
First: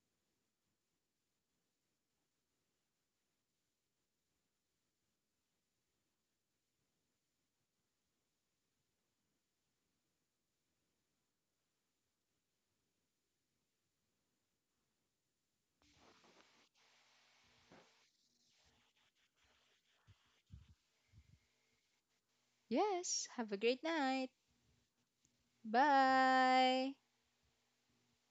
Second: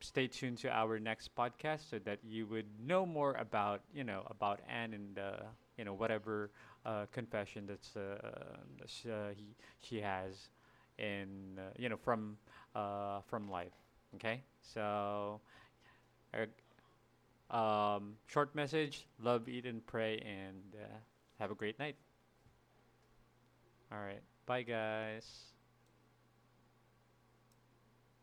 stay tuned to our next podcast so that you would know more about you know about Anne and you know whatever confession that's she has, in you know from life. Okay. So, uh, short message: love, eat, and pray, and have a great night.
Yes, have a great
All right.
night.
Bye, guys.
Bye.